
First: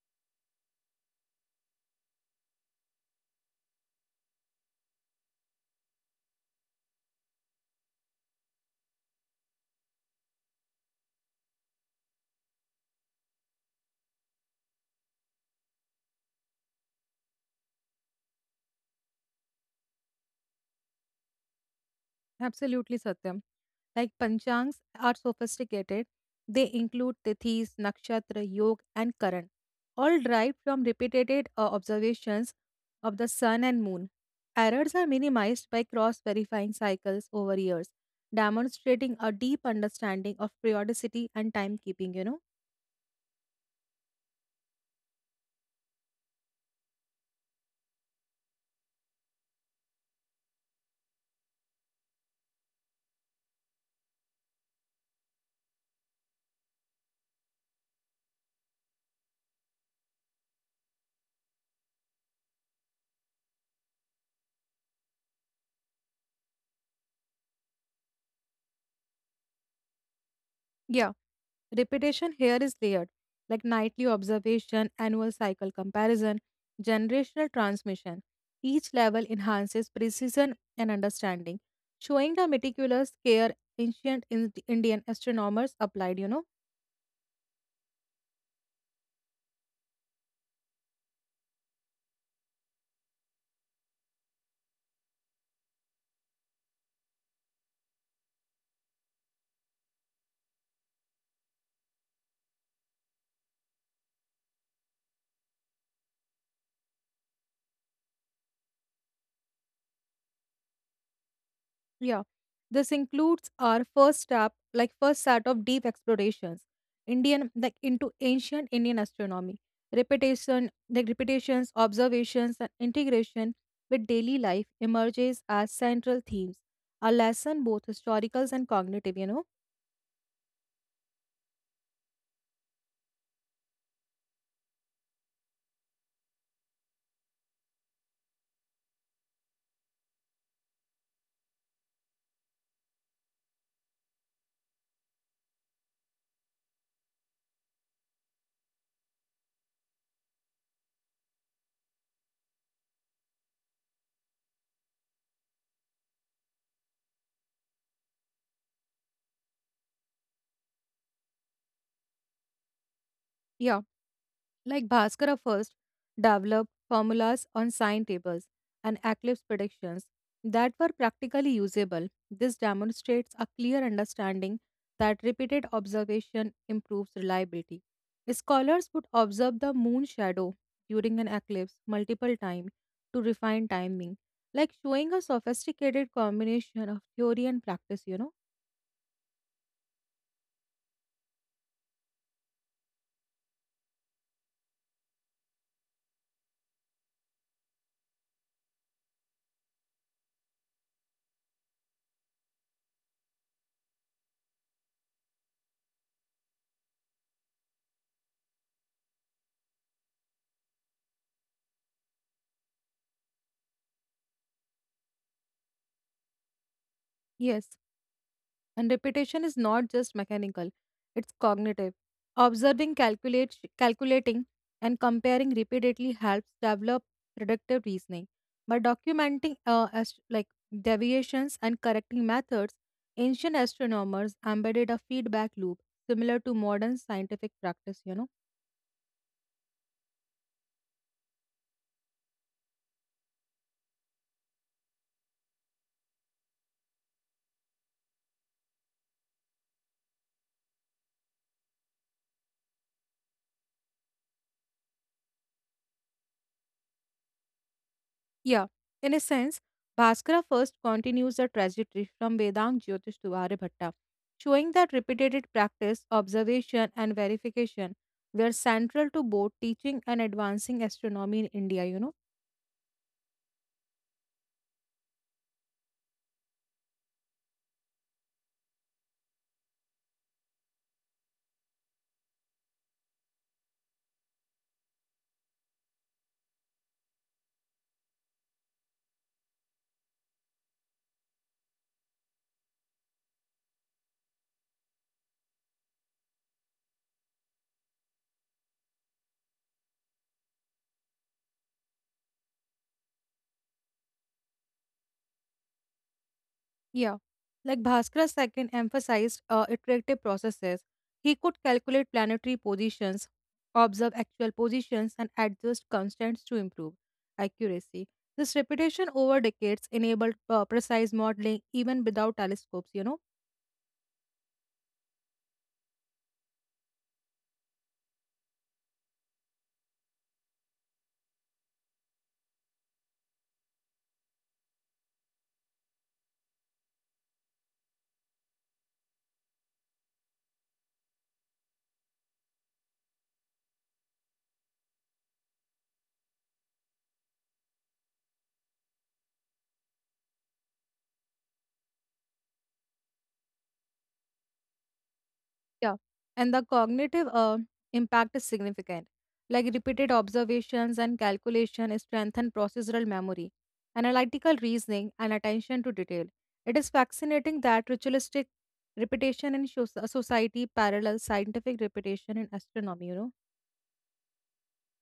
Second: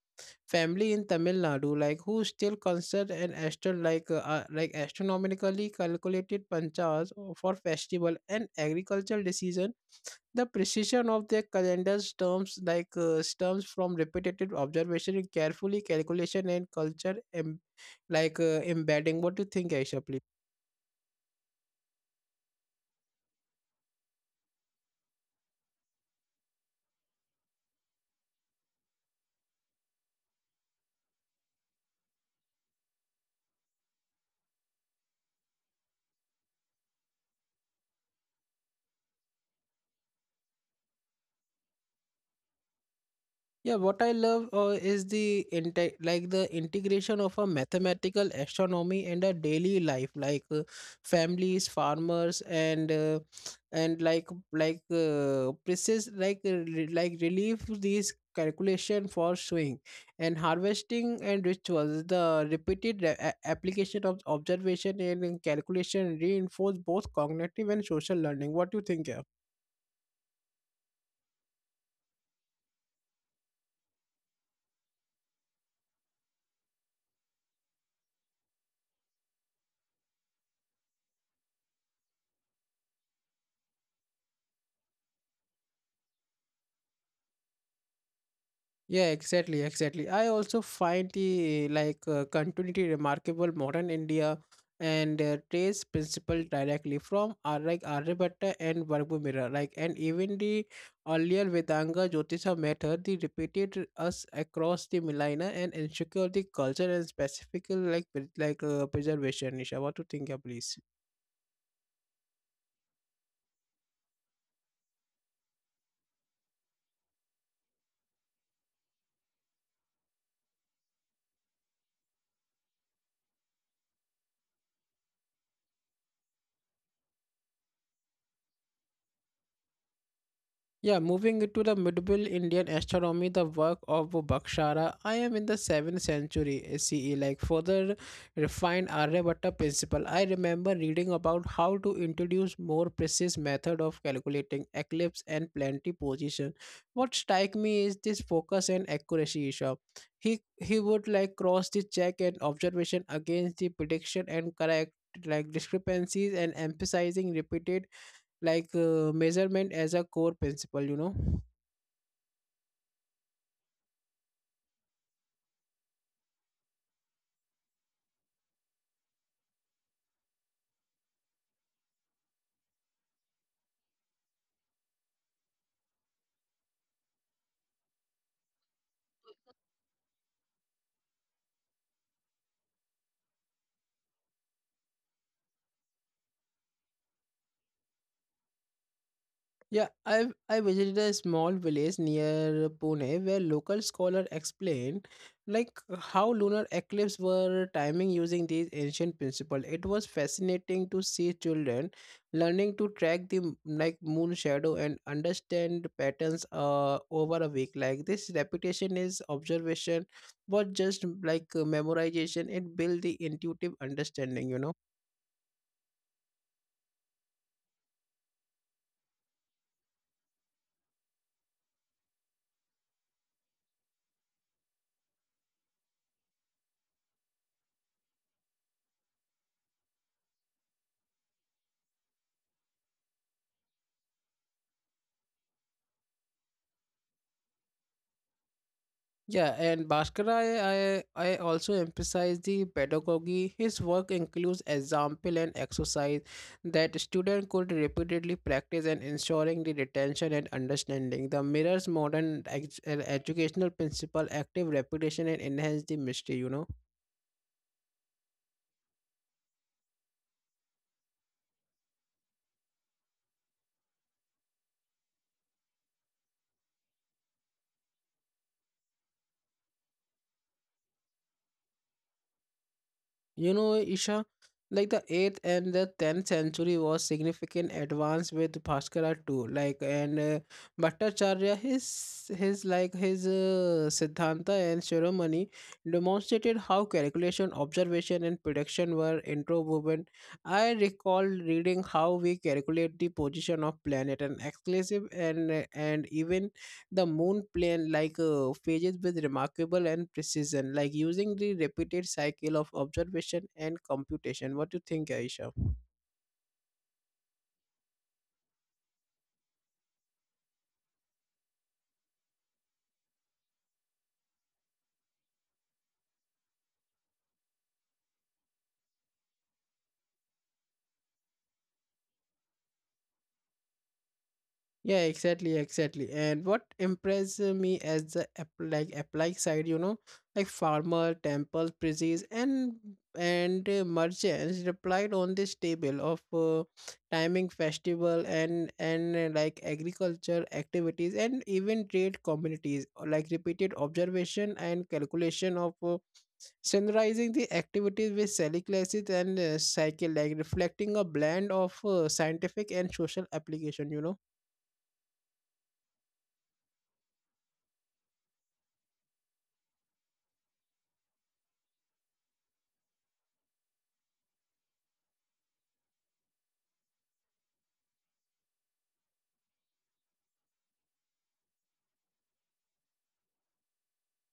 family in Tamil Nadu, like who still consider an astronomically calculated panchas for festival and agricultural decision. The precision of their calendars terms stems from repetitive observation, and carefully calculation, and culture, embedding. What do you think, Aisha? Please.
Absolutely, Satyam. Like Panchangs are sophisticated. They include tithis, nakshatra, yog, and karan, all derived from repeated observations of the sun and moon. Errors are minimized by cross verifying cycles over years, demonstrating a deep understanding of periodicity and timekeeping,
Yeah, what I love is the the integration of a mathematical astronomy and a daily life, families, farmers, and precise relief these calculation for sowing and harvesting and rituals. The repeated application of observation and calculation reinforce both cognitive and social learning. What do you think? Yeah.
know. Repetition here is layered, like nightly observation, annual cycle comparison, generational transmission. Each level enhances precision and understanding, showing the meticulous care ancient Indian astronomers applied.
Yeah, exactly, exactly. I also find the continuity remarkable. Modern India and trace principle directly from like Aryabhatta and Virabhumira. Like and even the earlier Vedanga Jyotisha method, they repeated us across the millennia, and ensure the culture and specific preservation. Nisha, what to think, yeah, please?
Yeah, this includes our first step, like first set of deep explorations, Indian like into ancient Indian astronomy, like repetitions, observations, and integration with daily life emerges as central themes. A lesson both historical and cognitive.
Yeah, moving it to the medieval Indian astronomy, the work of Bhaskara, I am in the 7th century CE, like further refined Aryabhatta principle. I remember reading about how to introduce more precise method of calculating eclipse and planetary position. What strike me is this focus and accuracy issue. He would like cross the check and observation against the prediction and correct like discrepancies, and emphasizing repeated measurement as a core principle, you know.
Yeah. Like Bhaskara first developed formulas on sine tables and eclipse predictions that were practically usable. This demonstrates a clear understanding that repeated observation improves reliability. Scholars would observe the moon shadow during an eclipse multiple times to refine timing, like showing a sophisticated combination of theory and practice, you know?
Yeah, I visited a small village near Pune where local scholar explained like how lunar eclipses were timing using these ancient principle. It was fascinating to see children learning to track the moon shadow and understand patterns over a week. Like this repetition is observation was just memorization. It built the intuitive understanding, you know.
Yes. And repetition is not just mechanical, it's cognitive. Observing, calculating, and comparing repeatedly helps develop predictive reasoning. By documenting as, like deviations and correcting methods, ancient astronomers embedded a feedback loop similar to modern scientific practice, you know.
Yeah, and Bhaskara, I also emphasize the pedagogy. His work includes example and exercise that student could repeatedly practice and ensuring the retention and understanding. The mirrors modern educational principle, active repetition and enhance the mystery, you know.
Yeah, in a sense, Bhaskara first continues the trajectory from Vedang Jyotish to Aryabhatta, showing that repeated practice, observation, and verification were central to both teaching and advancing astronomy in India, you know.
You know, Isha, like the 8th and the 10th century was significant advance with Bhaskara too. Like and Bhattacharya, his like his Siddhanta and ceremony demonstrated how calculation, observation, and prediction were interwoven. I recall reading how we calculate the position of planet and exclusive and even the moon plane phases with remarkable and precision, like using the repeated cycle of observation and computation. What do you think, Aisha?
Yeah, like Bhaskara II emphasized iterative processes. He could calculate planetary positions, observe actual positions, and adjust constants to improve accuracy. This repetition over decades enabled precise modeling even without telescopes, you know.
Yeah, exactly, exactly. And what impressed me as the apply side, you know, like farmer, temple, priests, and merchants replied on this table of timing festival and like agriculture activities, and even trade communities or like repeated observation and calculation of synchronizing the activities with cell classes and cycle, like reflecting a blend of scientific and social application, you know.
Yeah. And the cognitive impact is significant. Like repeated observations and calculation strengthen procedural memory, analytical reasoning, and attention to detail. It is fascinating that ritualistic repetition in society parallels scientific repetition in astronomy, you know?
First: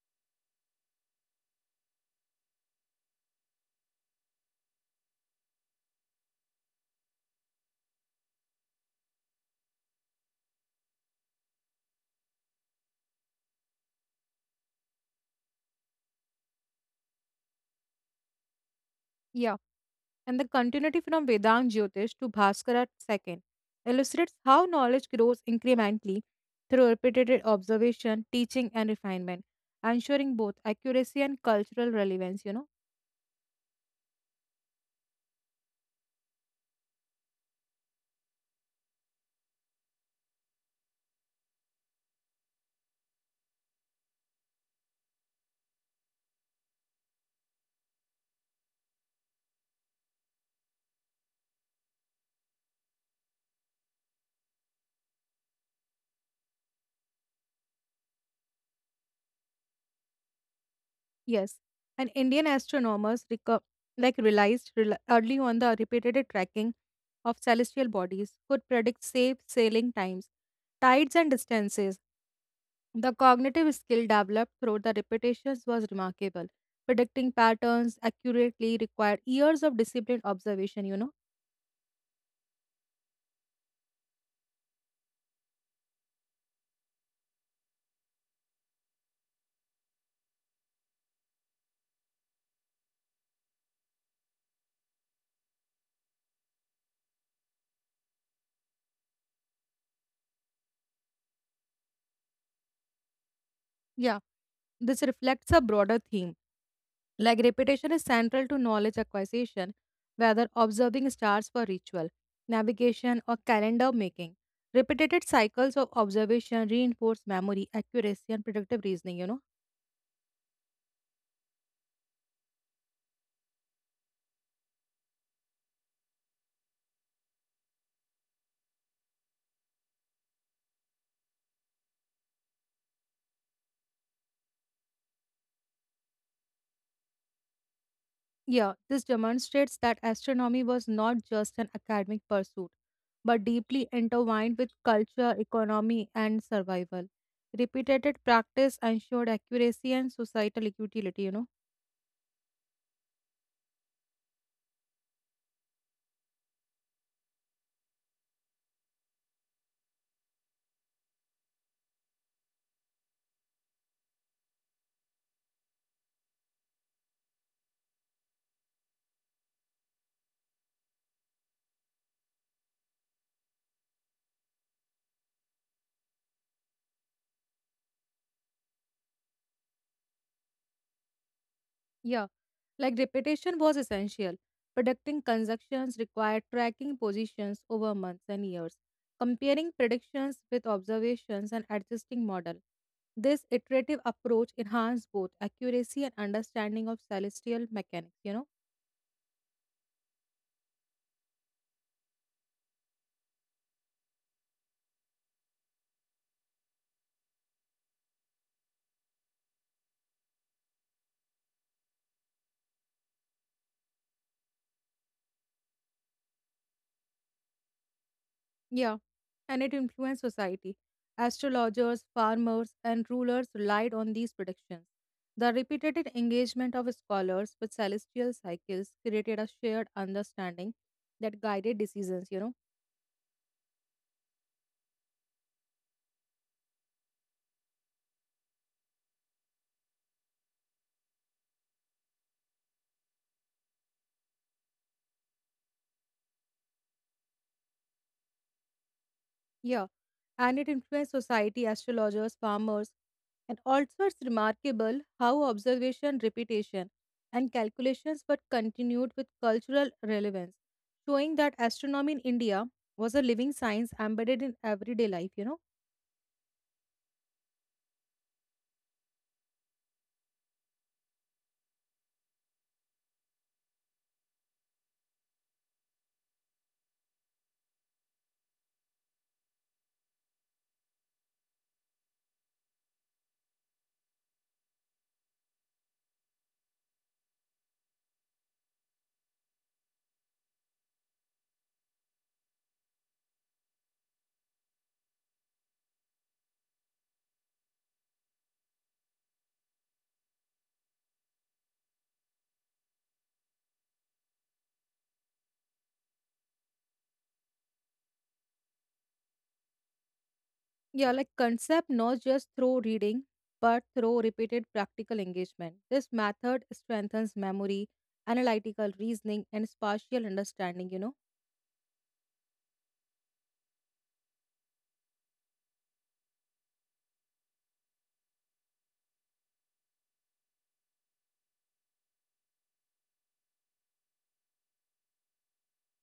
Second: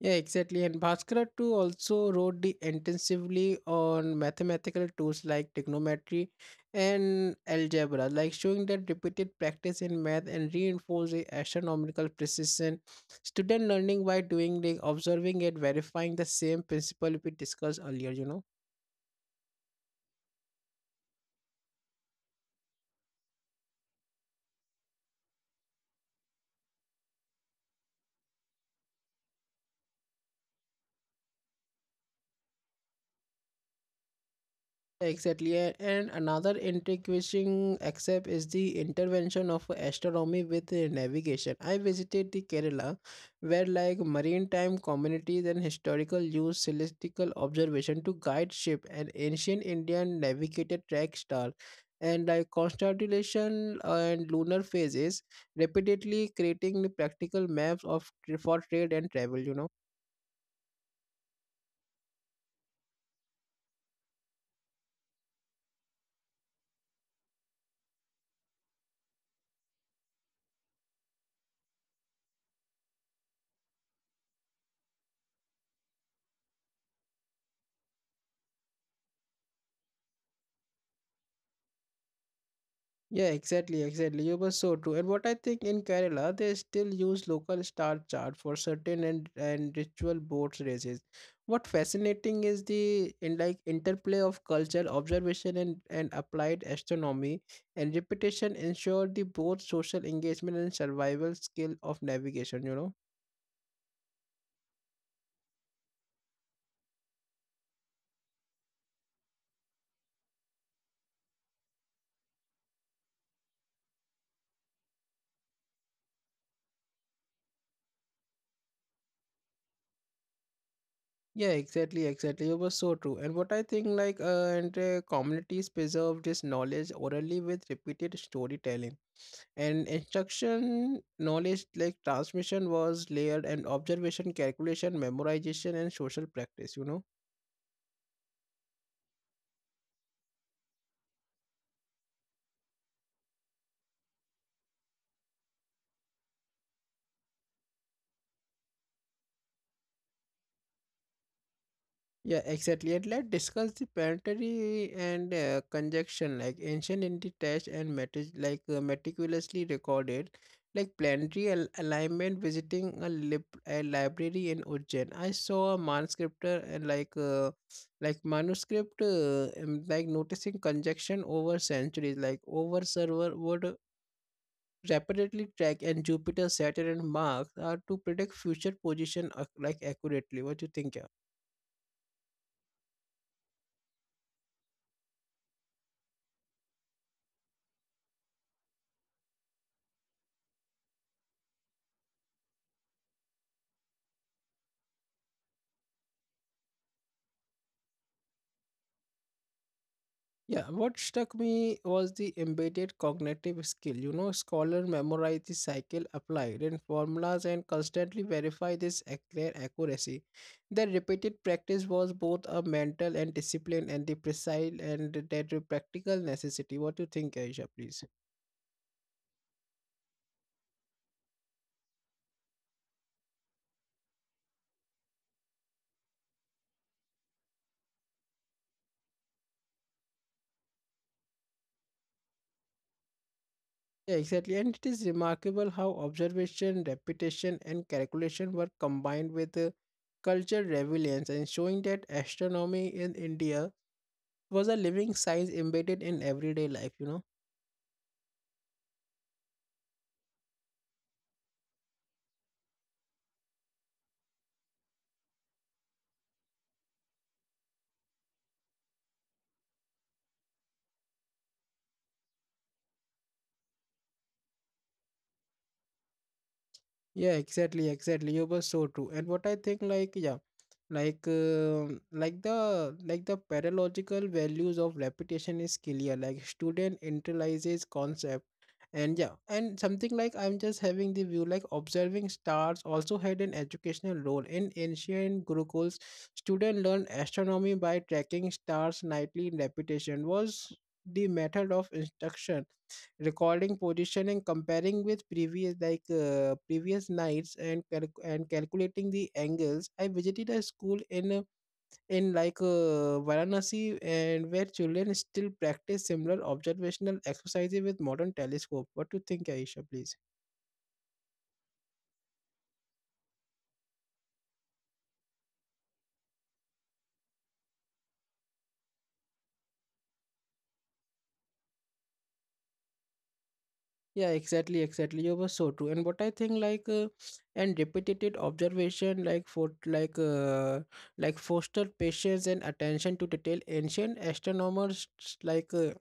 Yeah, exactly. And Bhaskara too also wrote the intensively on mathematical tools like trigonometry and algebra, like showing that repeated practice in math and reinforce the astronomical precision. Student learning by doing, the observing and verifying the same principle we discussed earlier, you know.
Yeah. And the continuity from Vedant Jyotish to Bhaskara II illustrates how knowledge grows incrementally through repeated observation, teaching, and refinement, ensuring both accuracy and cultural relevance, you know.
Exactly, and another intriguing aspect is the intervention of astronomy with navigation. I visited the Kerala, where like maritime communities and historical use celestial observation to guide ship. And ancient Indian navigated track star, and like constellation and lunar phases, repeatedly creating the practical maps of for trade and travel, you know.
Yes, and Indian astronomers realized early on the repeated tracking of celestial bodies could predict safe sailing times, tides, and distances. The cognitive skill developed through the repetitions was remarkable. Predicting patterns accurately required years of disciplined observation, you know.
Yeah, exactly, exactly. You were so true. And what I think in Kerala, they still use local star chart for certain and ritual boat races. What fascinating is the in like interplay of culture, observation, and applied astronomy, and reputation ensure the both social engagement and survival skill of navigation, you know.
Yeah, this reflects a broader theme. Like repetition is central to knowledge acquisition, whether observing stars for ritual, navigation, or calendar making. Repeated cycles of observation reinforce memory, accuracy, and predictive reasoning, you know.
Yeah, exactly, exactly. It was so true. And what I think, like, and communities preserve this knowledge orally with repeated storytelling and instruction. Knowledge like transmission was layered, and observation calculation memorization and social practice, you know.
Yeah, this demonstrates that astronomy was not just an academic pursuit, but deeply intertwined with culture, economy, and survival. Repeated practice ensured accuracy and societal utility, you know?
Yeah, exactly. And let's discuss the planetary and conjunction, like ancient indie test and metric meticulously recorded like planetary alignment, visiting a, a library in Ujjain. I saw a manuscript and like manuscript like noticing conjunction over centuries like over server wood rapidly track and Jupiter, Saturn, and Mars are to predict future position like accurately. What do you think? Yeah.
Yeah, like repetition was essential. Predicting conjunctions required tracking positions over months and years, comparing predictions with observations, and adjusting model. This iterative approach enhanced both accuracy and understanding of celestial mechanics, you know?
Yeah, what struck me was the embedded cognitive skill. You know, scholar memorize the cycle applied in formulas and constantly verify this their accuracy. Their repeated practice was both a mental and discipline and the precise and their practical necessity. What do you think, Aisha, please?
Yeah, and it influenced society. Astrologers, farmers, and rulers relied on these predictions. The repeated engagement of scholars with celestial cycles created a shared understanding that guided decisions, you know.
Yeah, exactly. And it is remarkable how observation, repetition, and calculation were combined with cultural relevance and showing that astronomy in India was a living science embedded in everyday life,
Yeah, and it influenced society, astrologers, farmers, and also it's remarkable how observation, repetition, and calculations were continued with cultural relevance, showing that astronomy in India was a living science embedded in everyday life, you know?
Yeah, exactly, exactly. You were so true. And what I think, like, yeah, like the pedagogical values of repetition is clear. Like, student internalizes concept and yeah and something like I'm just having the view, like observing stars also had an educational role in ancient gurukuls. Students learned astronomy by tracking stars nightly in repetition was the method of instruction, recording position and comparing with previous previous nights and and calculating the angles. I visited a school in Varanasi, and where children still practice similar observational exercises with modern telescope. What do you think, Aisha, please?
Yeah, like concept not just through reading, but through repeated practical engagement. This method strengthens memory, analytical reasoning, and spatial understanding, you know?
Yeah, exactly, exactly. You were so true. And what I think, like, and repetitive observation, like for like like foster patience and attention to detail. Ancient astronomers like uh,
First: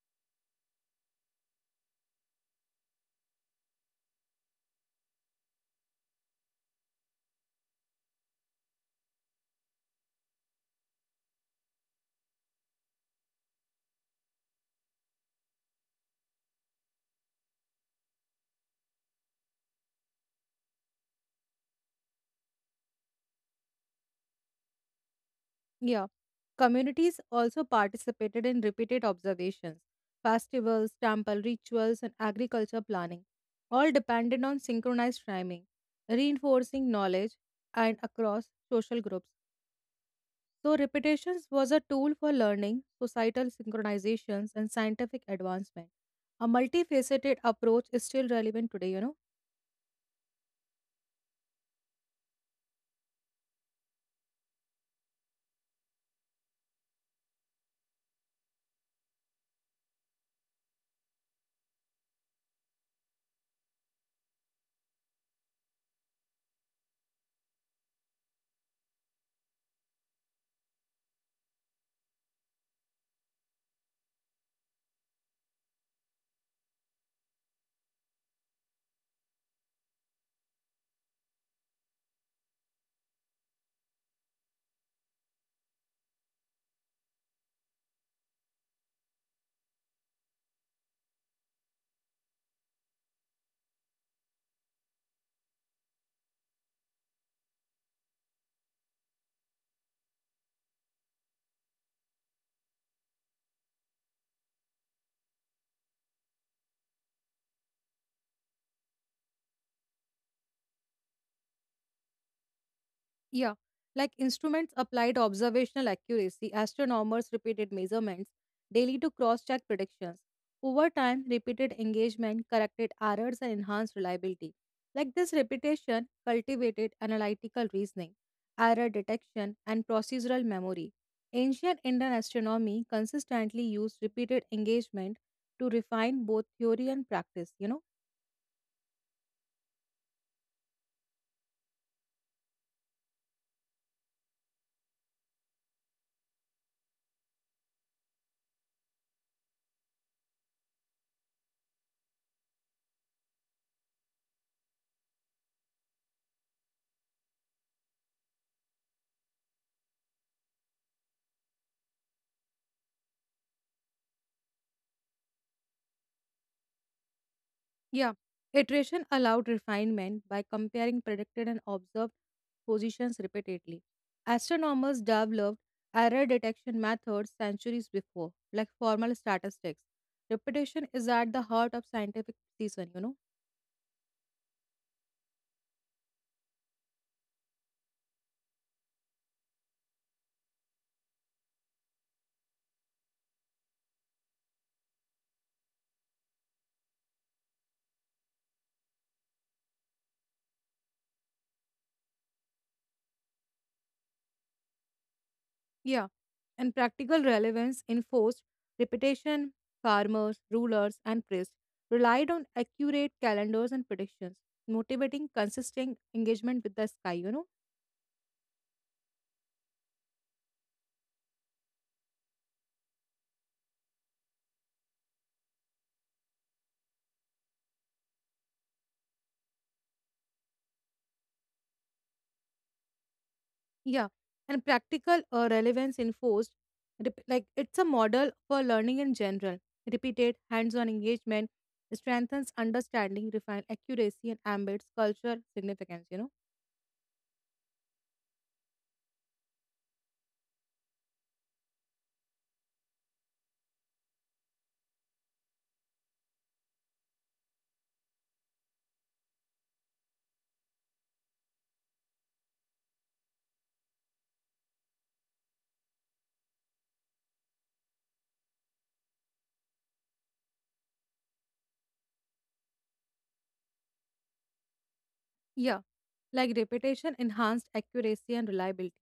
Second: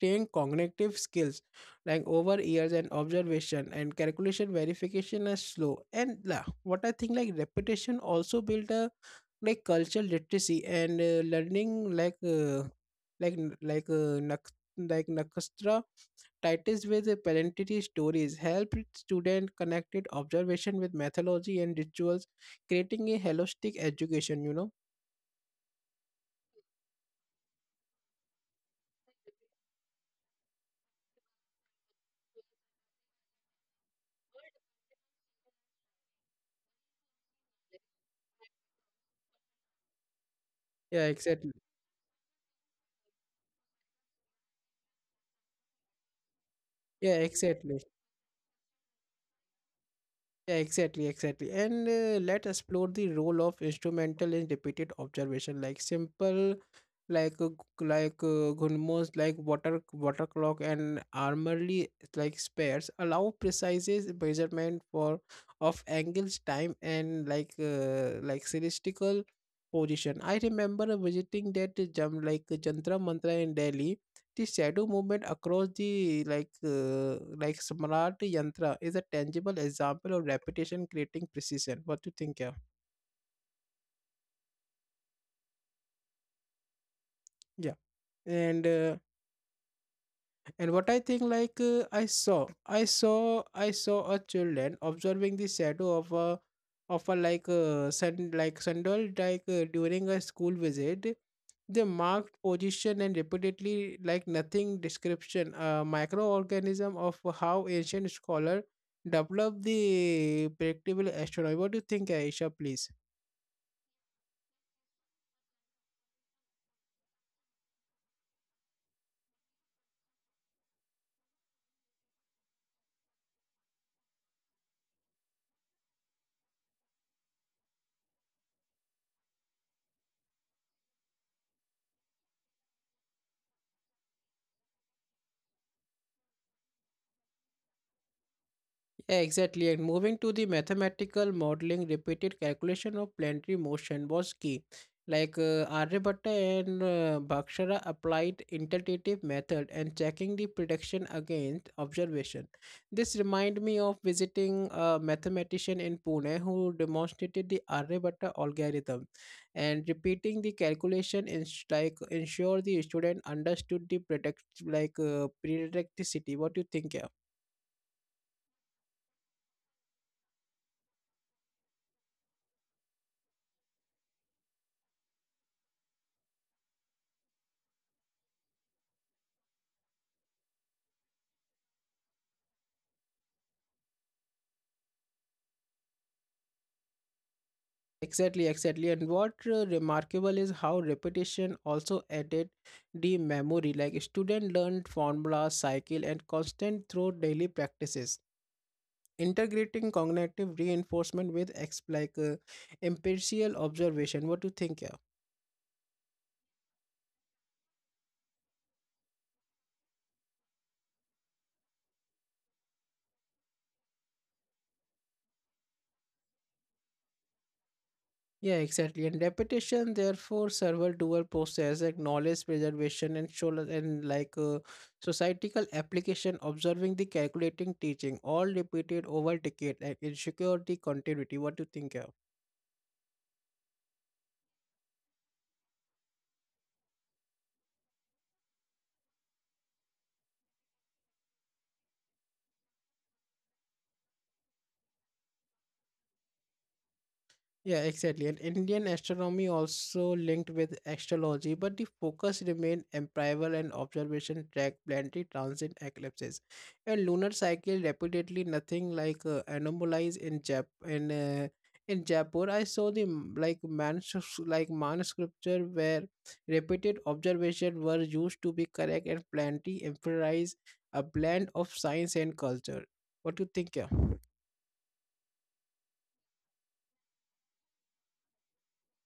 trained cognitive skills, like over years and observation and calculation verification are slow. And la what I think, like repetition also built a like cultural literacy and learning like n- like uh, nak- like nakastra titles with palliative stories help student connected observation with mythology and rituals, creating a holistic education.
Yeah. Communities also participated in repeated observations, festivals, temple rituals, and agriculture planning, all depended on synchronized timing, reinforcing knowledge and across social groups. So,
Yeah,
repetitions
exactly.
was a tool for learning, societal synchronizations, and scientific advancement. A
Yeah,
multifaceted
exactly.
approach is still relevant today, you know.
Yeah, exactly, exactly. And let explore the role of instrumental in repeated observation, like simple, like gunmos, like water clock and armorly like spares allow precise measurement for of angles, time, and like celestial position. I remember visiting that jump like Jantra Mantra in Delhi, the shadow movement across the Smart Yantra is a tangible example of repetition creating precision. What do you think? Yeah, yeah, and. Uh, And what I think, like I saw a children observing the shadow of a sun, like sandal, during a school visit. They marked position and repeatedly, like nothing description, a microorganism of how ancient scholar developed the predictable astronomy. What do you think, Aisha? Please.
Yeah, like instruments applied observational accuracy, astronomers repeated measurements daily to cross check predictions. Over time, repeated engagement corrected errors and enhanced reliability. Like this repetition cultivated analytical reasoning, error detection, and procedural memory. Ancient Indian astronomy consistently used repeated engagement to refine both theory and practice, you know.
Yeah, exactly. And moving to the mathematical modeling, repeated calculation of planetary motion was key. Aryabhatta and Bhaskara applied interpretative method and checking the prediction against observation. This remind me of visiting a mathematician in Pune who demonstrated the Aryabhatta algorithm, and repeating the calculation like ensure the student understood the predicticity. What do you think? Yeah.
Yeah, iteration allowed refinement by comparing predicted and observed positions repeatedly. Astronomers developed error detection methods centuries before, like formal statistics. Repetition is at the heart of scientific precision, you know?
Exactly, exactly. And what remarkable is how repetition also added the memory. Like student learned formula, cycle, and constant through daily practices, integrating cognitive reinforcement with empirical observation. What do you think? Yeah?
Yeah. And practical relevance enforced repetition, farmers, rulers, and priests relied on accurate calendars and predictions, motivating consistent engagement with the sky, you know?
Yeah, exactly. And repetition, therefore, several dual process like knowledge preservation and show and societal application, observing the calculating teaching, all repeated over decade, like ensure the continuity. What do you think? Yeah?
Yeah, and practical relevance enforced, it's a model for learning in general. Repeated hands-on engagement strengthens understanding, refine accuracy, and embeds culture significance. You know,
Yeah, exactly. And Indian astronomy also linked with astrology, but the focus remained empirical and observation track planetary transit eclipses and lunar cycle repeatedly nothing anomalies in Jap in Jaipur. I saw the manuscripture where repeated observation were used to be correct and planetary emphasize a blend of science and culture. What do you think? Yeah.
yeah, like repetition enhanced accuracy and reliability.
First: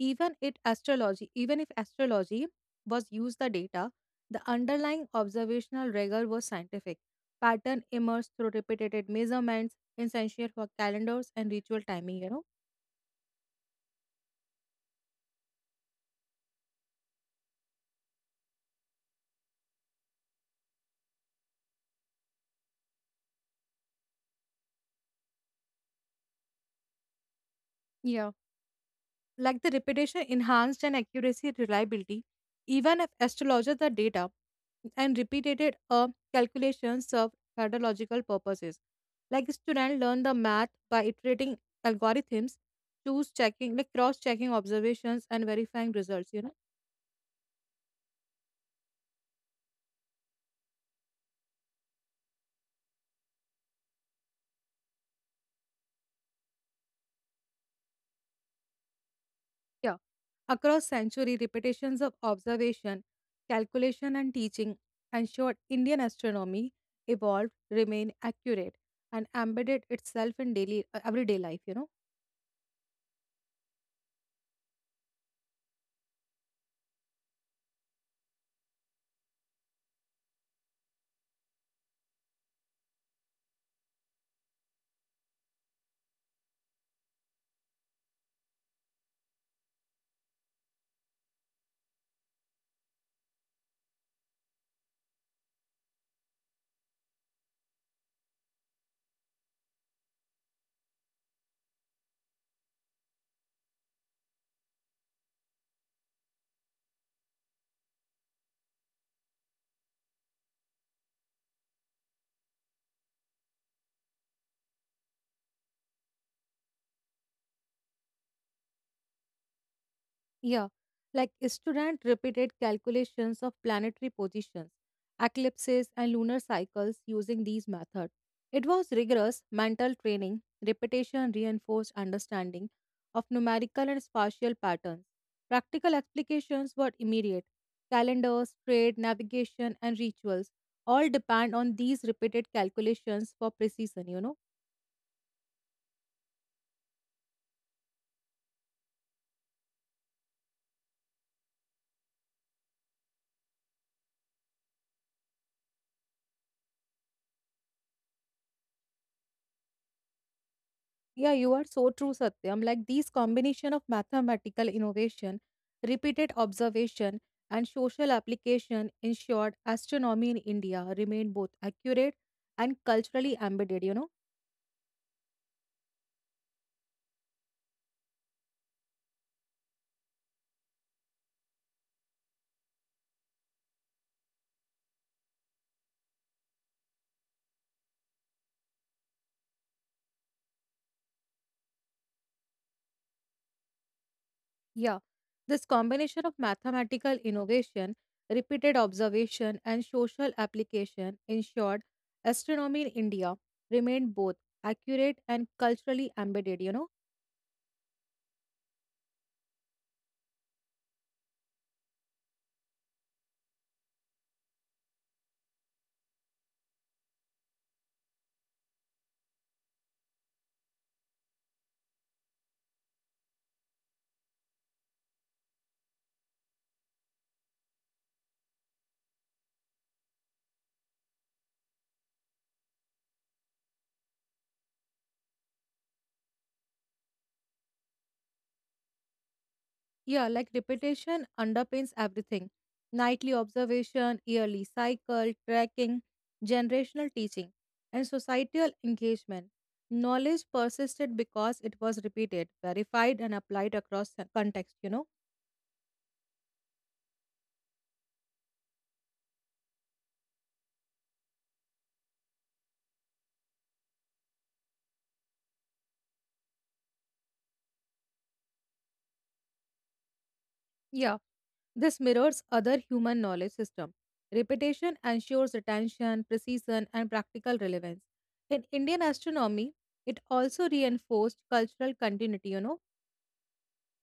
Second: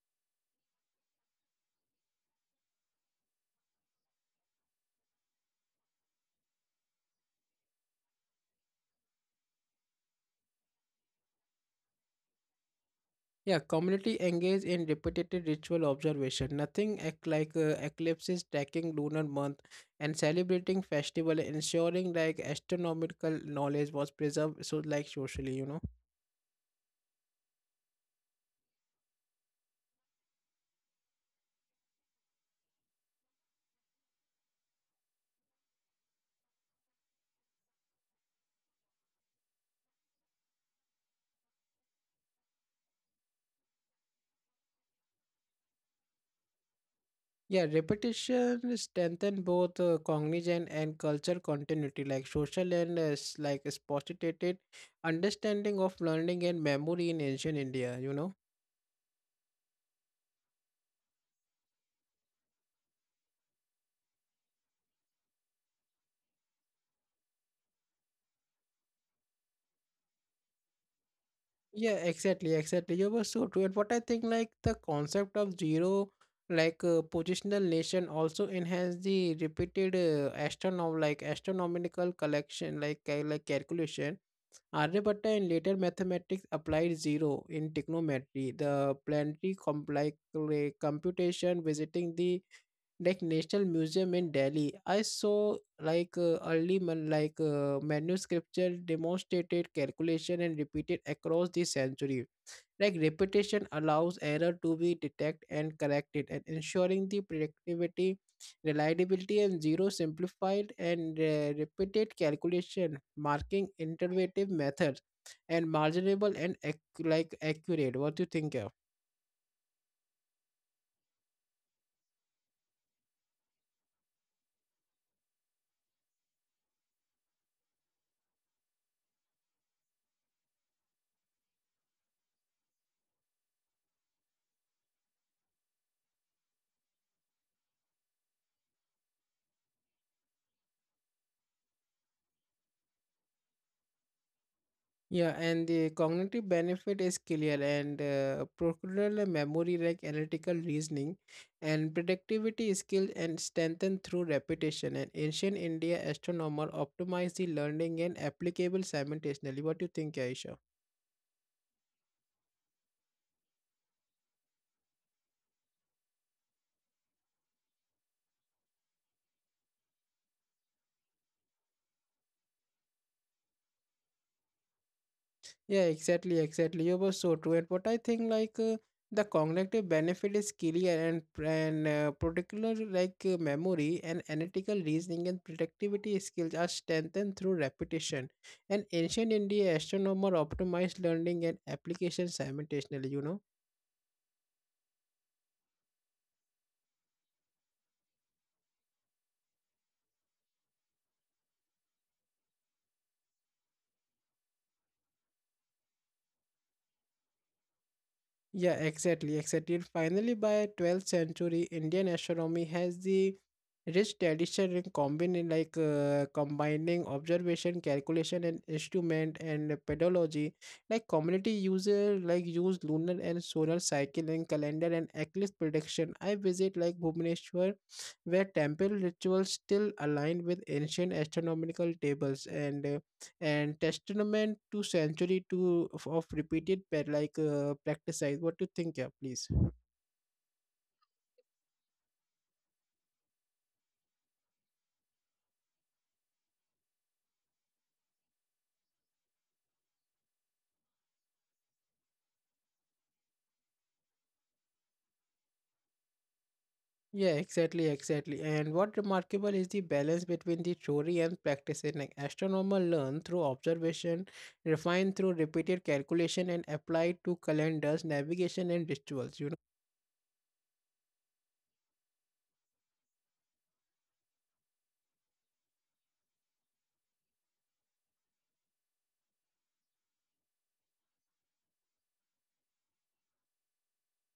Even it astrology, even if astrology was used the data, the underlying observational rigor was scientific. Pattern emerged through repeated measurements, essential for calendars and ritual timing. You know,
Yeah, community engage in repeated ritual observation. Nothing eclipses, tracking lunar month, and celebrating festival, ensuring like astronomical knowledge was preserved. So like socially, you know.
yeah. Like the repetition enhanced an accuracy and reliability even if astrologers the data and repeated calculations served pedagogical purposes like students learn the math by iterating algorithms choose checking like cross checking observations and verifying results, you know.
Yeah, repetition strengthen both cognition and culture continuity, like social and like spostitated understanding of learning and memory in ancient India. You know.
Yeah, across century repetitions of observation calculation and teaching ensured Indian astronomy evolved remained accurate and embedded itself in daily everyday life, you know.
Yeah, exactly, exactly. You were so true. And what I think, like the concept of zero, positional nation, also enhance the repeated astronom like astronomical collection, like calculation. Aryabhatta and later mathematics applied zero in trigonometry, the planetary computation. Visiting the like National Museum in Delhi, I saw early man, manuscripture demonstrated calculation and repeated across the century, like repetition allows error to be detected and corrected, and ensuring the predictability, reliability, and zero simplified and repeated calculation, marking innovative methods and marginable and like accurate. What do you think?
Yeah, like student repeated calculations of planetary positions, eclipses, and lunar cycles using these methods. It was rigorous mental training, repetition reinforced understanding of numerical and spatial patterns. Practical applications were immediate. Calendars, trade, navigation, and rituals all depend on these repeated calculations for precision, you know.
Yeah, and the cognitive benefit is clear, and procedural memory, like analytical reasoning, and productivity skills, and strengthened through repetition. And ancient India astronomer optimized the learning and applicable simultaneously. What do you think, Aisha?
Yeah, you are so true, Satyam. Like these combination of mathematical innovation, repeated observation, and social application ensured astronomy in India remained both accurate and culturally embedded, you know?
Yeah, exactly, exactly. You were so true. And what I think, the cognitive benefit is clear and particular memory and analytical reasoning and productivity skills are strengthened through repetition. And ancient India astronomer optimized learning and application simultaneously. You know.
Yeah. This combination of mathematical innovation, repeated observation, and social application ensured astronomy in India remained both accurate and culturally embedded, you know?
Yeah, exactly, exactly. And finally, by 12th century, Indian astronomy has the rich tradition in combining observation, calculation, and instrument and pedology. Like community user like use lunar and solar cycle and calendar and eclipse prediction. I visit like Bhubaneswar, where temple rituals still align with ancient astronomical tables and testament to century of repeated practice size. What do you think? Yeah, please.
Yeah, like repetition underpins everything. Nightly observation, yearly cycle, tracking, generational teaching, and societal engagement. Knowledge persisted because it was repeated, verified, and applied across the context, you know?
Yeah, exactly, exactly. And what remarkable is the balance between the theory and practice. An astronomer learn through observation, refine through repeated calculation, and apply to calendars, navigation, and rituals. You
Yeah, this mirrors other human knowledge system. Repetition ensures retention, precision, and practical relevance. In Indian astronomy, it also reinforced cultural continuity, you know?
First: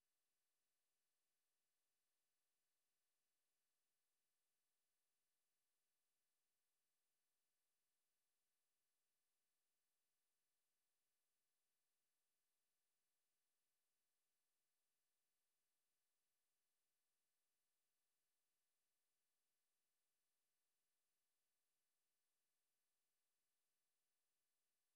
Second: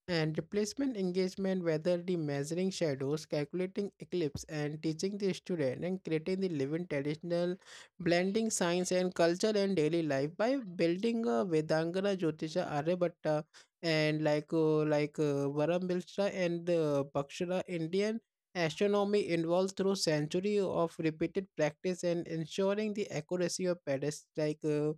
And replacement engagement, whether the measuring shadows, calculating eclipse, and teaching the student and creating the living traditional, blending science and culture and daily life by building a Vedangara Jyotisha Aryabhatta and Varam Bilstra and Bakshara Indian astronomy involves through century of repeated practice and ensuring the accuracy of pedest like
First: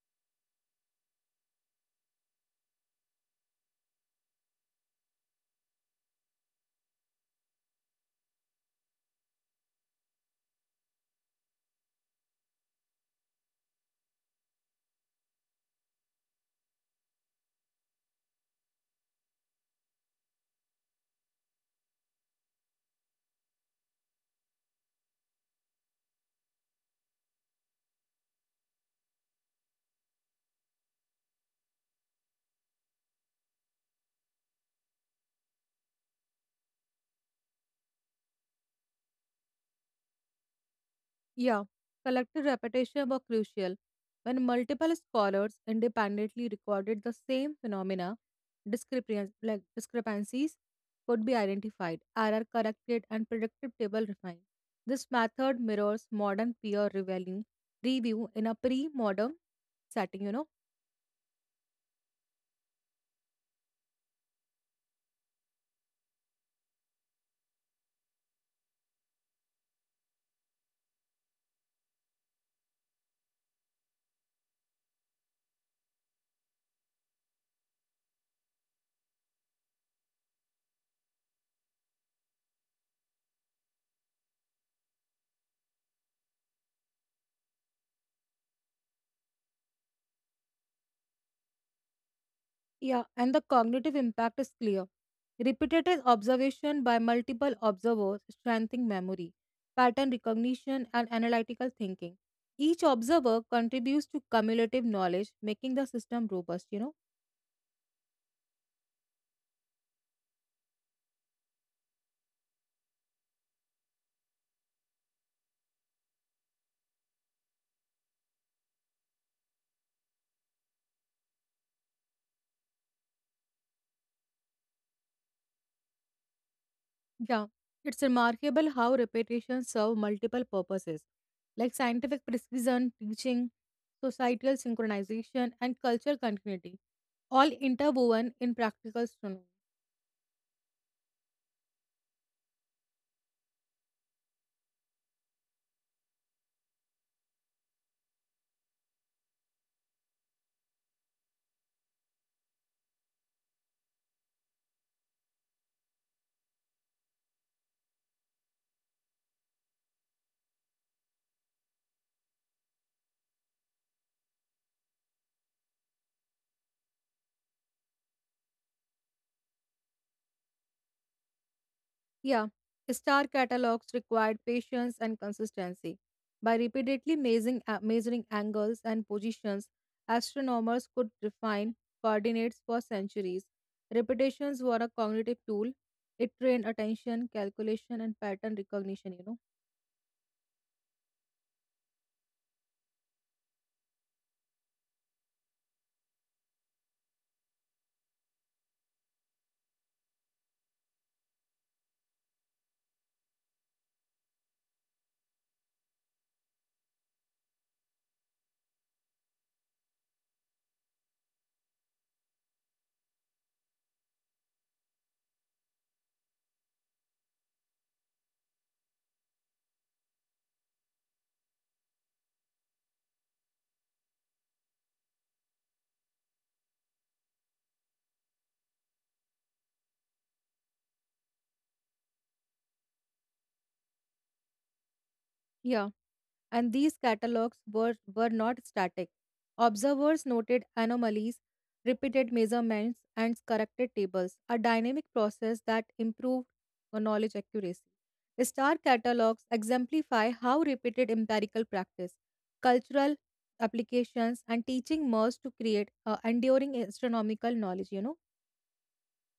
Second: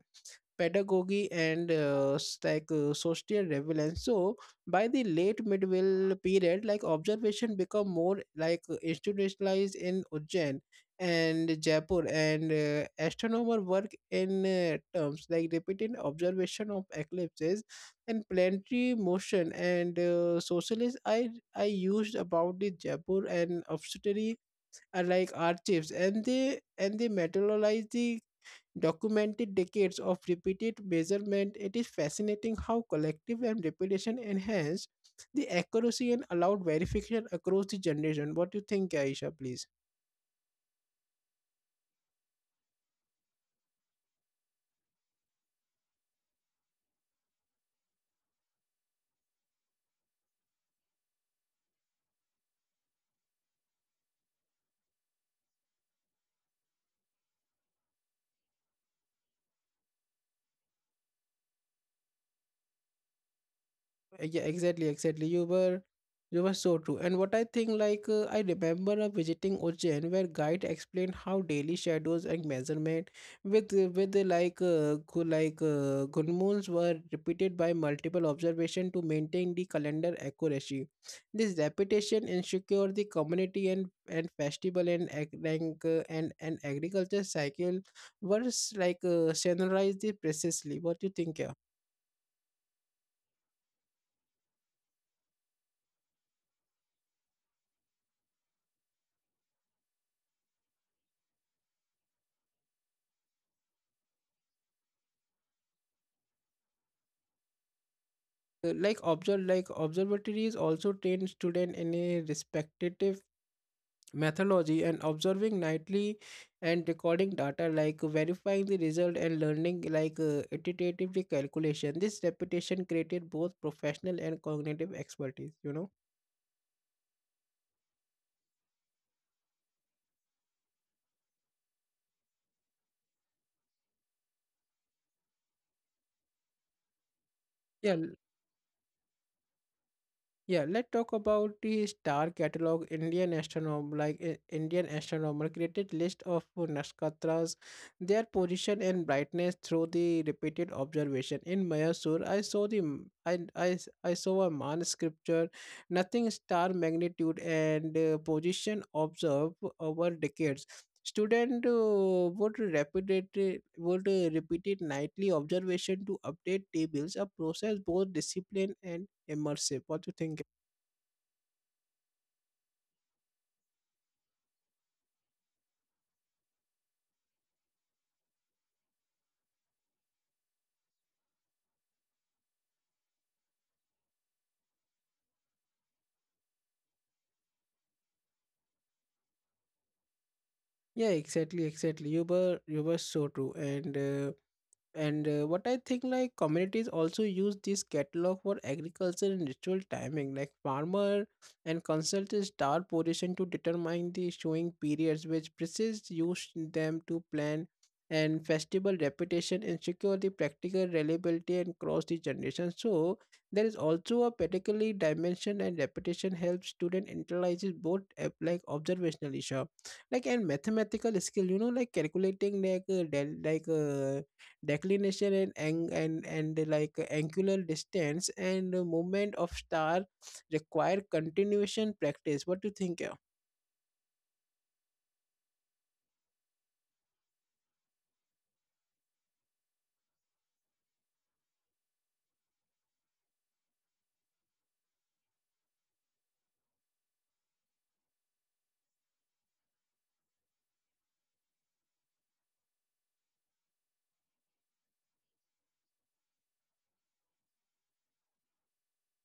pedagogy and social relevance. So by the late medieval period, like observation become more like institutionalized in Ujjain and Jaipur and astronomer work in terms like repeated observation of eclipses and planetary motion and socialist I used about the Jaipur and observatory are like archives and they materialize the documented decades of repeated measurement. It is fascinating how collective and repetition enhance the accuracy and allowed verification across the generation. What do you think, Aisha, please?
Yeah, collective repetition were crucial. When multiple scholars independently recorded the same phenomena, discrepancies could be identified, error corrected, and predictive table refined. This method mirrors modern peer review, review in a pre-modern setting, you know.
Yeah, exactly, exactly. You were so true, and what I think, like I remember visiting Ujjain where guide explained how daily shadows and measurement with like gu- like good moons were repeated by multiple observation to maintain the calendar accuracy. This repetition ensure the community and festival and and agriculture cycle was standardized precisely. What do you think? Yeah.
Yeah, and the cognitive impact is clear. Repetitive observation by multiple observers strengthening memory, pattern recognition, and analytical thinking. Each observer contributes to cumulative knowledge, making the system robust, you know?
Like observatories also train student in a respective methodology and observing nightly and recording data, like verifying the result and learning iteratively calculation. This reputation created both professional and cognitive expertise, you know.
Yeah. It's remarkable how repetitions serve multiple purposes, like scientific precision, teaching, societal synchronization, and cultural continuity, all
Yeah.
interwoven in practical.
Yeah, let's talk about the star catalog. Indian astronomer, Indian astronomer, created list of nakshatras, their position and brightness through the repeated observation. In Mayasur, I saw the I saw a man sculpture, nothing star magnitude and position observed over decades. Student would repeat it nightly observation to update tables, a process both discipline and immersive. What do you think?
Yeah, star catalogs required patience and consistency. By repeatedly measuring, measuring angles and positions, astronomers could refine coordinates for centuries. Repetitions were a cognitive tool. It trained attention, calculation, and pattern recognition, you know.
Yeah, exactly, exactly. You were so true, and what I think, like communities also use this catalog for agriculture and ritual timing. Like farmer and consult a star position to determine the showing periods, which priests use them to plan and festival reputation and secure the practical reliability and cross the generation. So there is also a particularly dimension and reputation helps student internalizes both like observational issue, like and mathematical skill. You know, like calculating like declination and and like angular distance and movement of star require continuation practice. What do you think?
Yeah. And these catalogs were not static. Observers noted anomalies, repeated measurements, and corrected tables, a dynamic process that improved knowledge accuracy. Star catalogs exemplify how repeated empirical practice, cultural applications, and teaching merge to create enduring astronomical knowledge, you know.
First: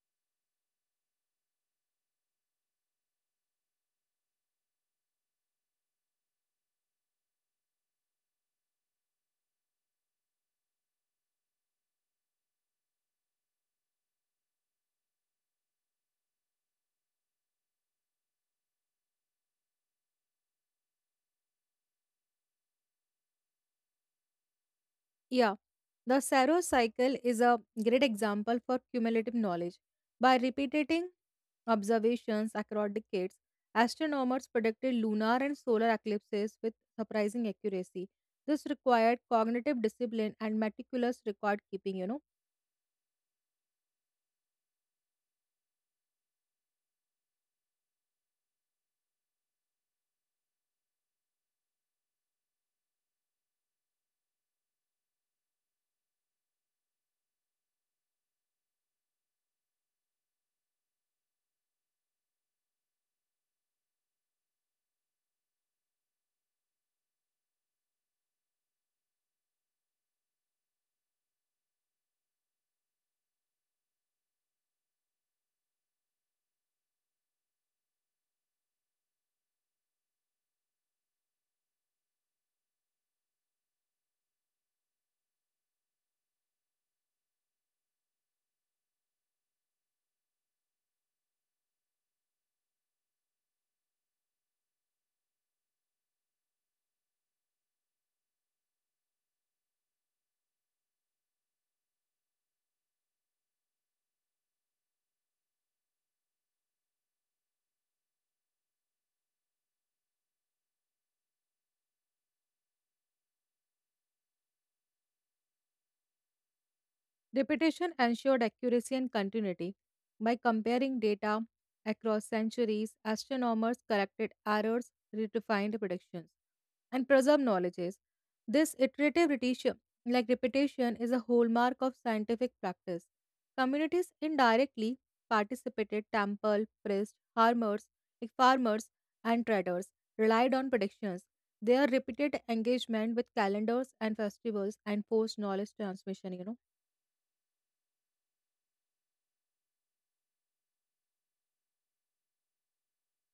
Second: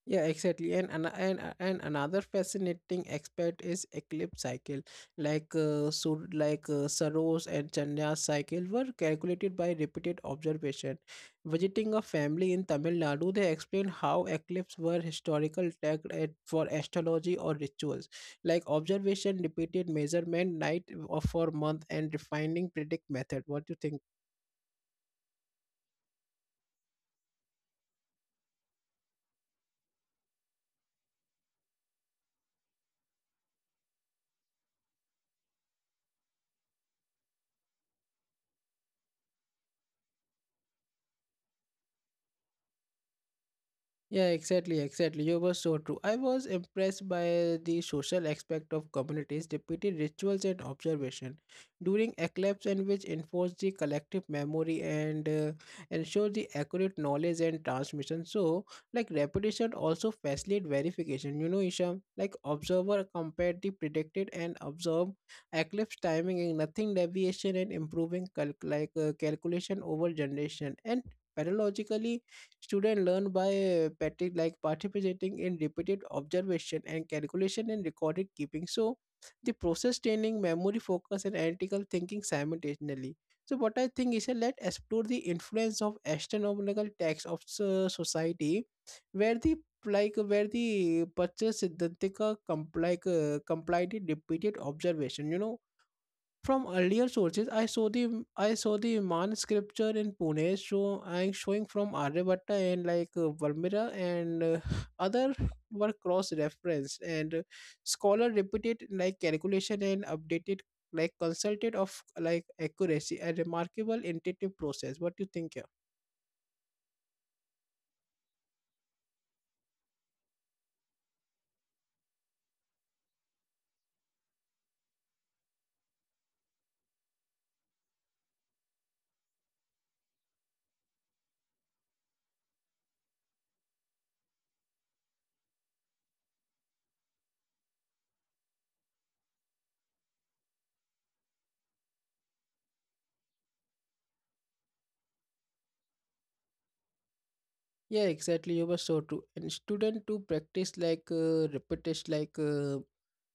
Yeah, exactly. And another fascinating aspect is eclipse cycle. Like Saros and Chandra's cycle were calculated by repeated observation. Visiting a family in Tamil Nadu, they explained how eclipses were historical tagged for astrology or rituals. Like observation, repeated measurement, night of for month, and refining predict method. What do you think?
Yeah, the Saros cycle is a great example for cumulative knowledge. By repeating observations across decades, astronomers predicted lunar and solar eclipses with surprising accuracy. This required cognitive discipline and meticulous record keeping, you know.
Yeah, exactly, exactly. You were so true. I was impressed by the social aspect of communities, repeated rituals and observation during eclipse and which enforce the collective memory and ensure the accurate knowledge and transmission. So, like repetition also facilitate verification. You know, Isham, like observer compared the predicted and observed eclipse timing and nothing deviation and improving calculation over generation and paralogically, students learn by participating in repeated observation and calculation and recorded keeping. So the process training memory focus and analytical thinking simultaneously. So what I think is that let explore the influence of astronomical texts of society, where the Pachas Siddhantika comply complied with repeated observation. You know, from earlier sources, I saw the Iman scripture in Pune, so I showing from Aryabhatta and Valmira and other were cross referenced and scholar repeated like calculation and updated like consulted of like accuracy, a remarkable intuitive process. What do you think?
Repetition ensured accuracy and continuity. By comparing data across centuries, astronomers corrected errors, redefined predictions, and preserved knowledges. This iterative repetition, like repetition, is a hallmark of scientific practice. Communities indirectly participated. Temple, priests, farmers, like farmers, and traders relied on predictions. Their repeated engagement with calendars and festivals and forced knowledge transmission, you know.
Yeah, exactly. You were so true. And student to practice like uh, repetition, like uh,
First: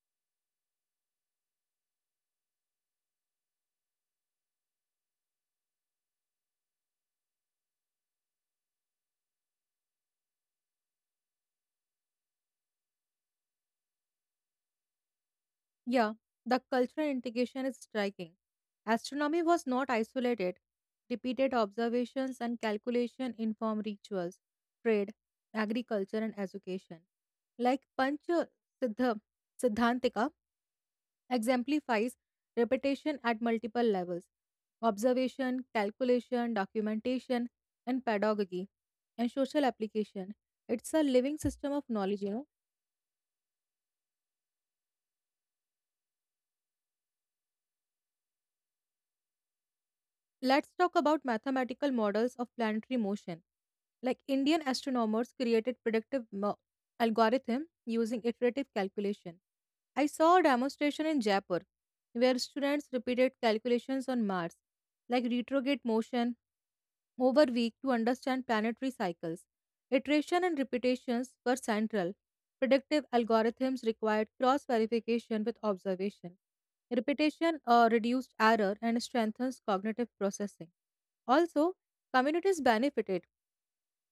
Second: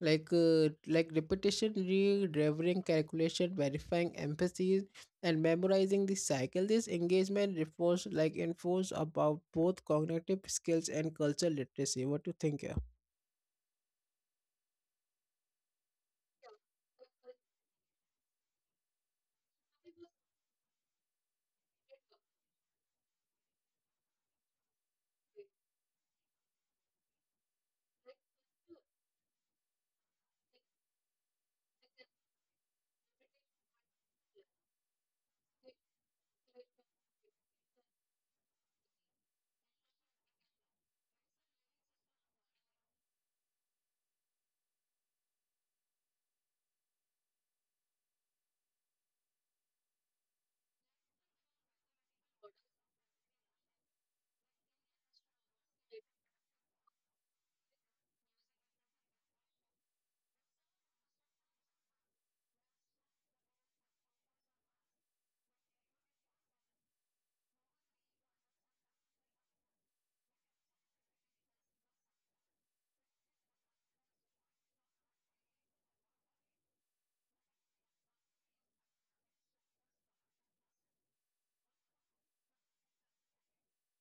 like uh, like repetition, re-delivering calculation, verifying emphasis, and memorizing the cycle. This engagement reforms like enforce about both cognitive skills and cultural literacy. What do you think? Yeah.
Yeah, the cultural integration is striking. Astronomy was not isolated. Repeated observations and calculation inform rituals, trade, agriculture, and education. Like Siddha, Siddhantika exemplifies repetition at multiple levels observation, calculation, documentation, and pedagogy and social application. It's a living system of knowledge, you know. Let's talk about mathematical models of planetary motion. Like Indian astronomers created predictive algorithm using iterative calculation. I saw a demonstration in Jaipur where students repeated calculations on Mars, like retrograde motion over week to understand planetary cycles. Iteration and repetitions were central. Predictive algorithms required cross verification with observation. Repetition reduced error and strengthens cognitive processing. Also, communities benefited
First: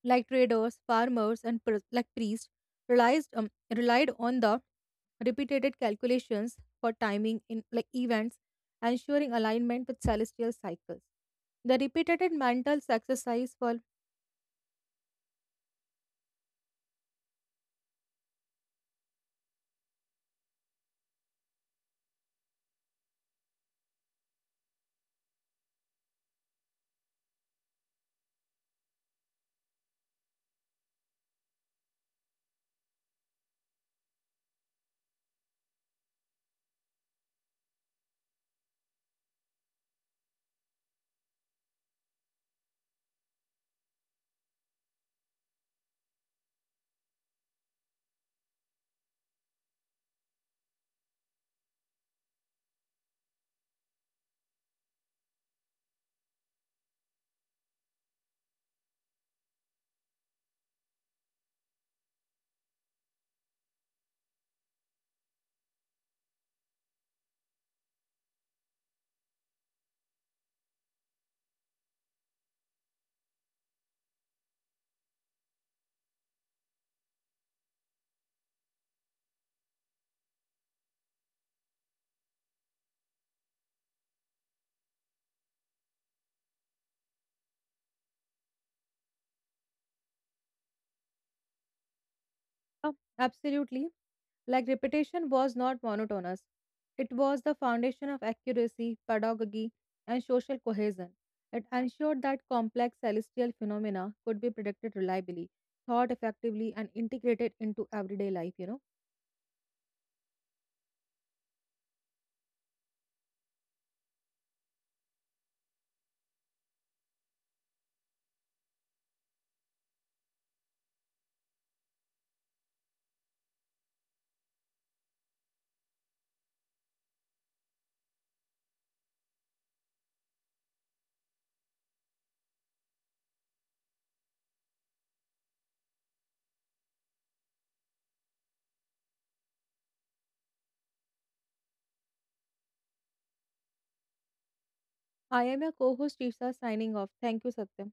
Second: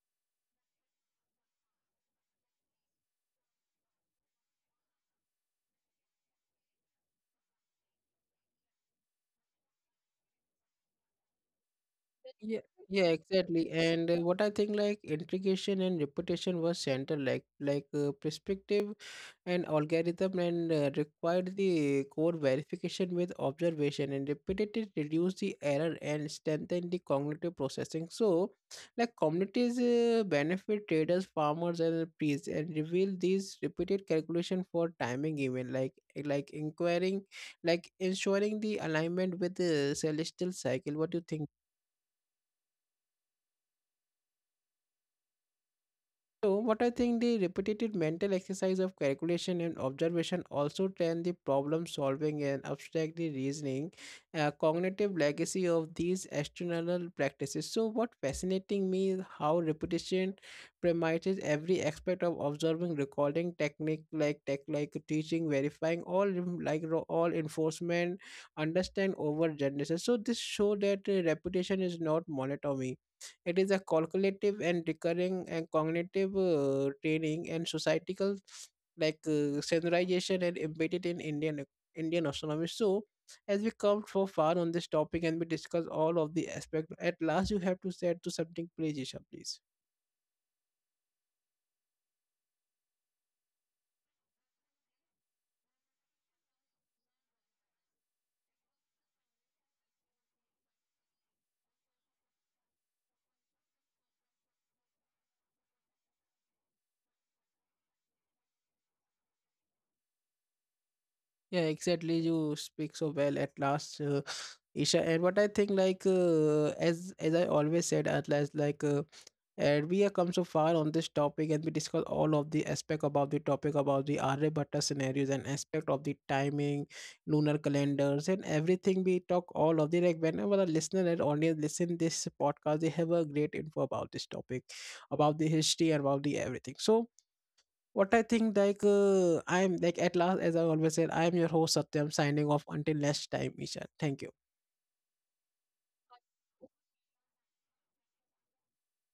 like traders, farmers, and priests, relied um, relied on the repeated calculations for timing in like events, ensuring alignment with celestial cycles. The repeated
Yeah,
mental
yeah,
exercise
exactly.
for
And what I think, like integration and reputation was central, like perspective and algorithm, and required the core verification with observation and repeated reduce the error and strengthen the cognitive processing. So, like communities benefit traders, farmers, and priests, and reveal these repeated calculation for timing, even like inquiring, like ensuring the alignment with the celestial cycle. What do you think? So, what I think the repetitive mental exercise of calculation and observation also turn the problem solving and abstract the reasoning, a cognitive legacy of these external practices. So, what fascinating me is how repetition premises every aspect of observing, recording, technique, like teaching, verifying, all rem- like ro- all enforcement, understand over generations. So, this show that repetition is not monotony, it is a calculative and recurring and cognitive training and societal standardization and embedded in Indian astronomy. So, as we come so far on this topic and we discuss all of the aspect, at last you have to say to something, please, Isha, please.
oh, absolutely like repetition was not monotonous. It was the foundation of accuracy, pedagogy, and social cohesion. It ensured that complex celestial phenomena could be predicted reliably, thought effectively, and integrated into everyday life, you know.
Yeah, exactly. You speak so well at last, Isha. And what I think, as I always said at last, and we have come so far on this topic, and we discuss all of the aspect about the topic about the Arya Bhatta scenarios and aspect of the timing, lunar calendars, and everything. We talk all of the like whenever a listener and audience listen this podcast, they have a great info about this topic, about the history and about the everything. So what I think I'm like at last as I always said, I'm your host Satyam, signing off until next time. Isha, thank you.
I am your co host, Isha, signing off. Thank you, Satyam.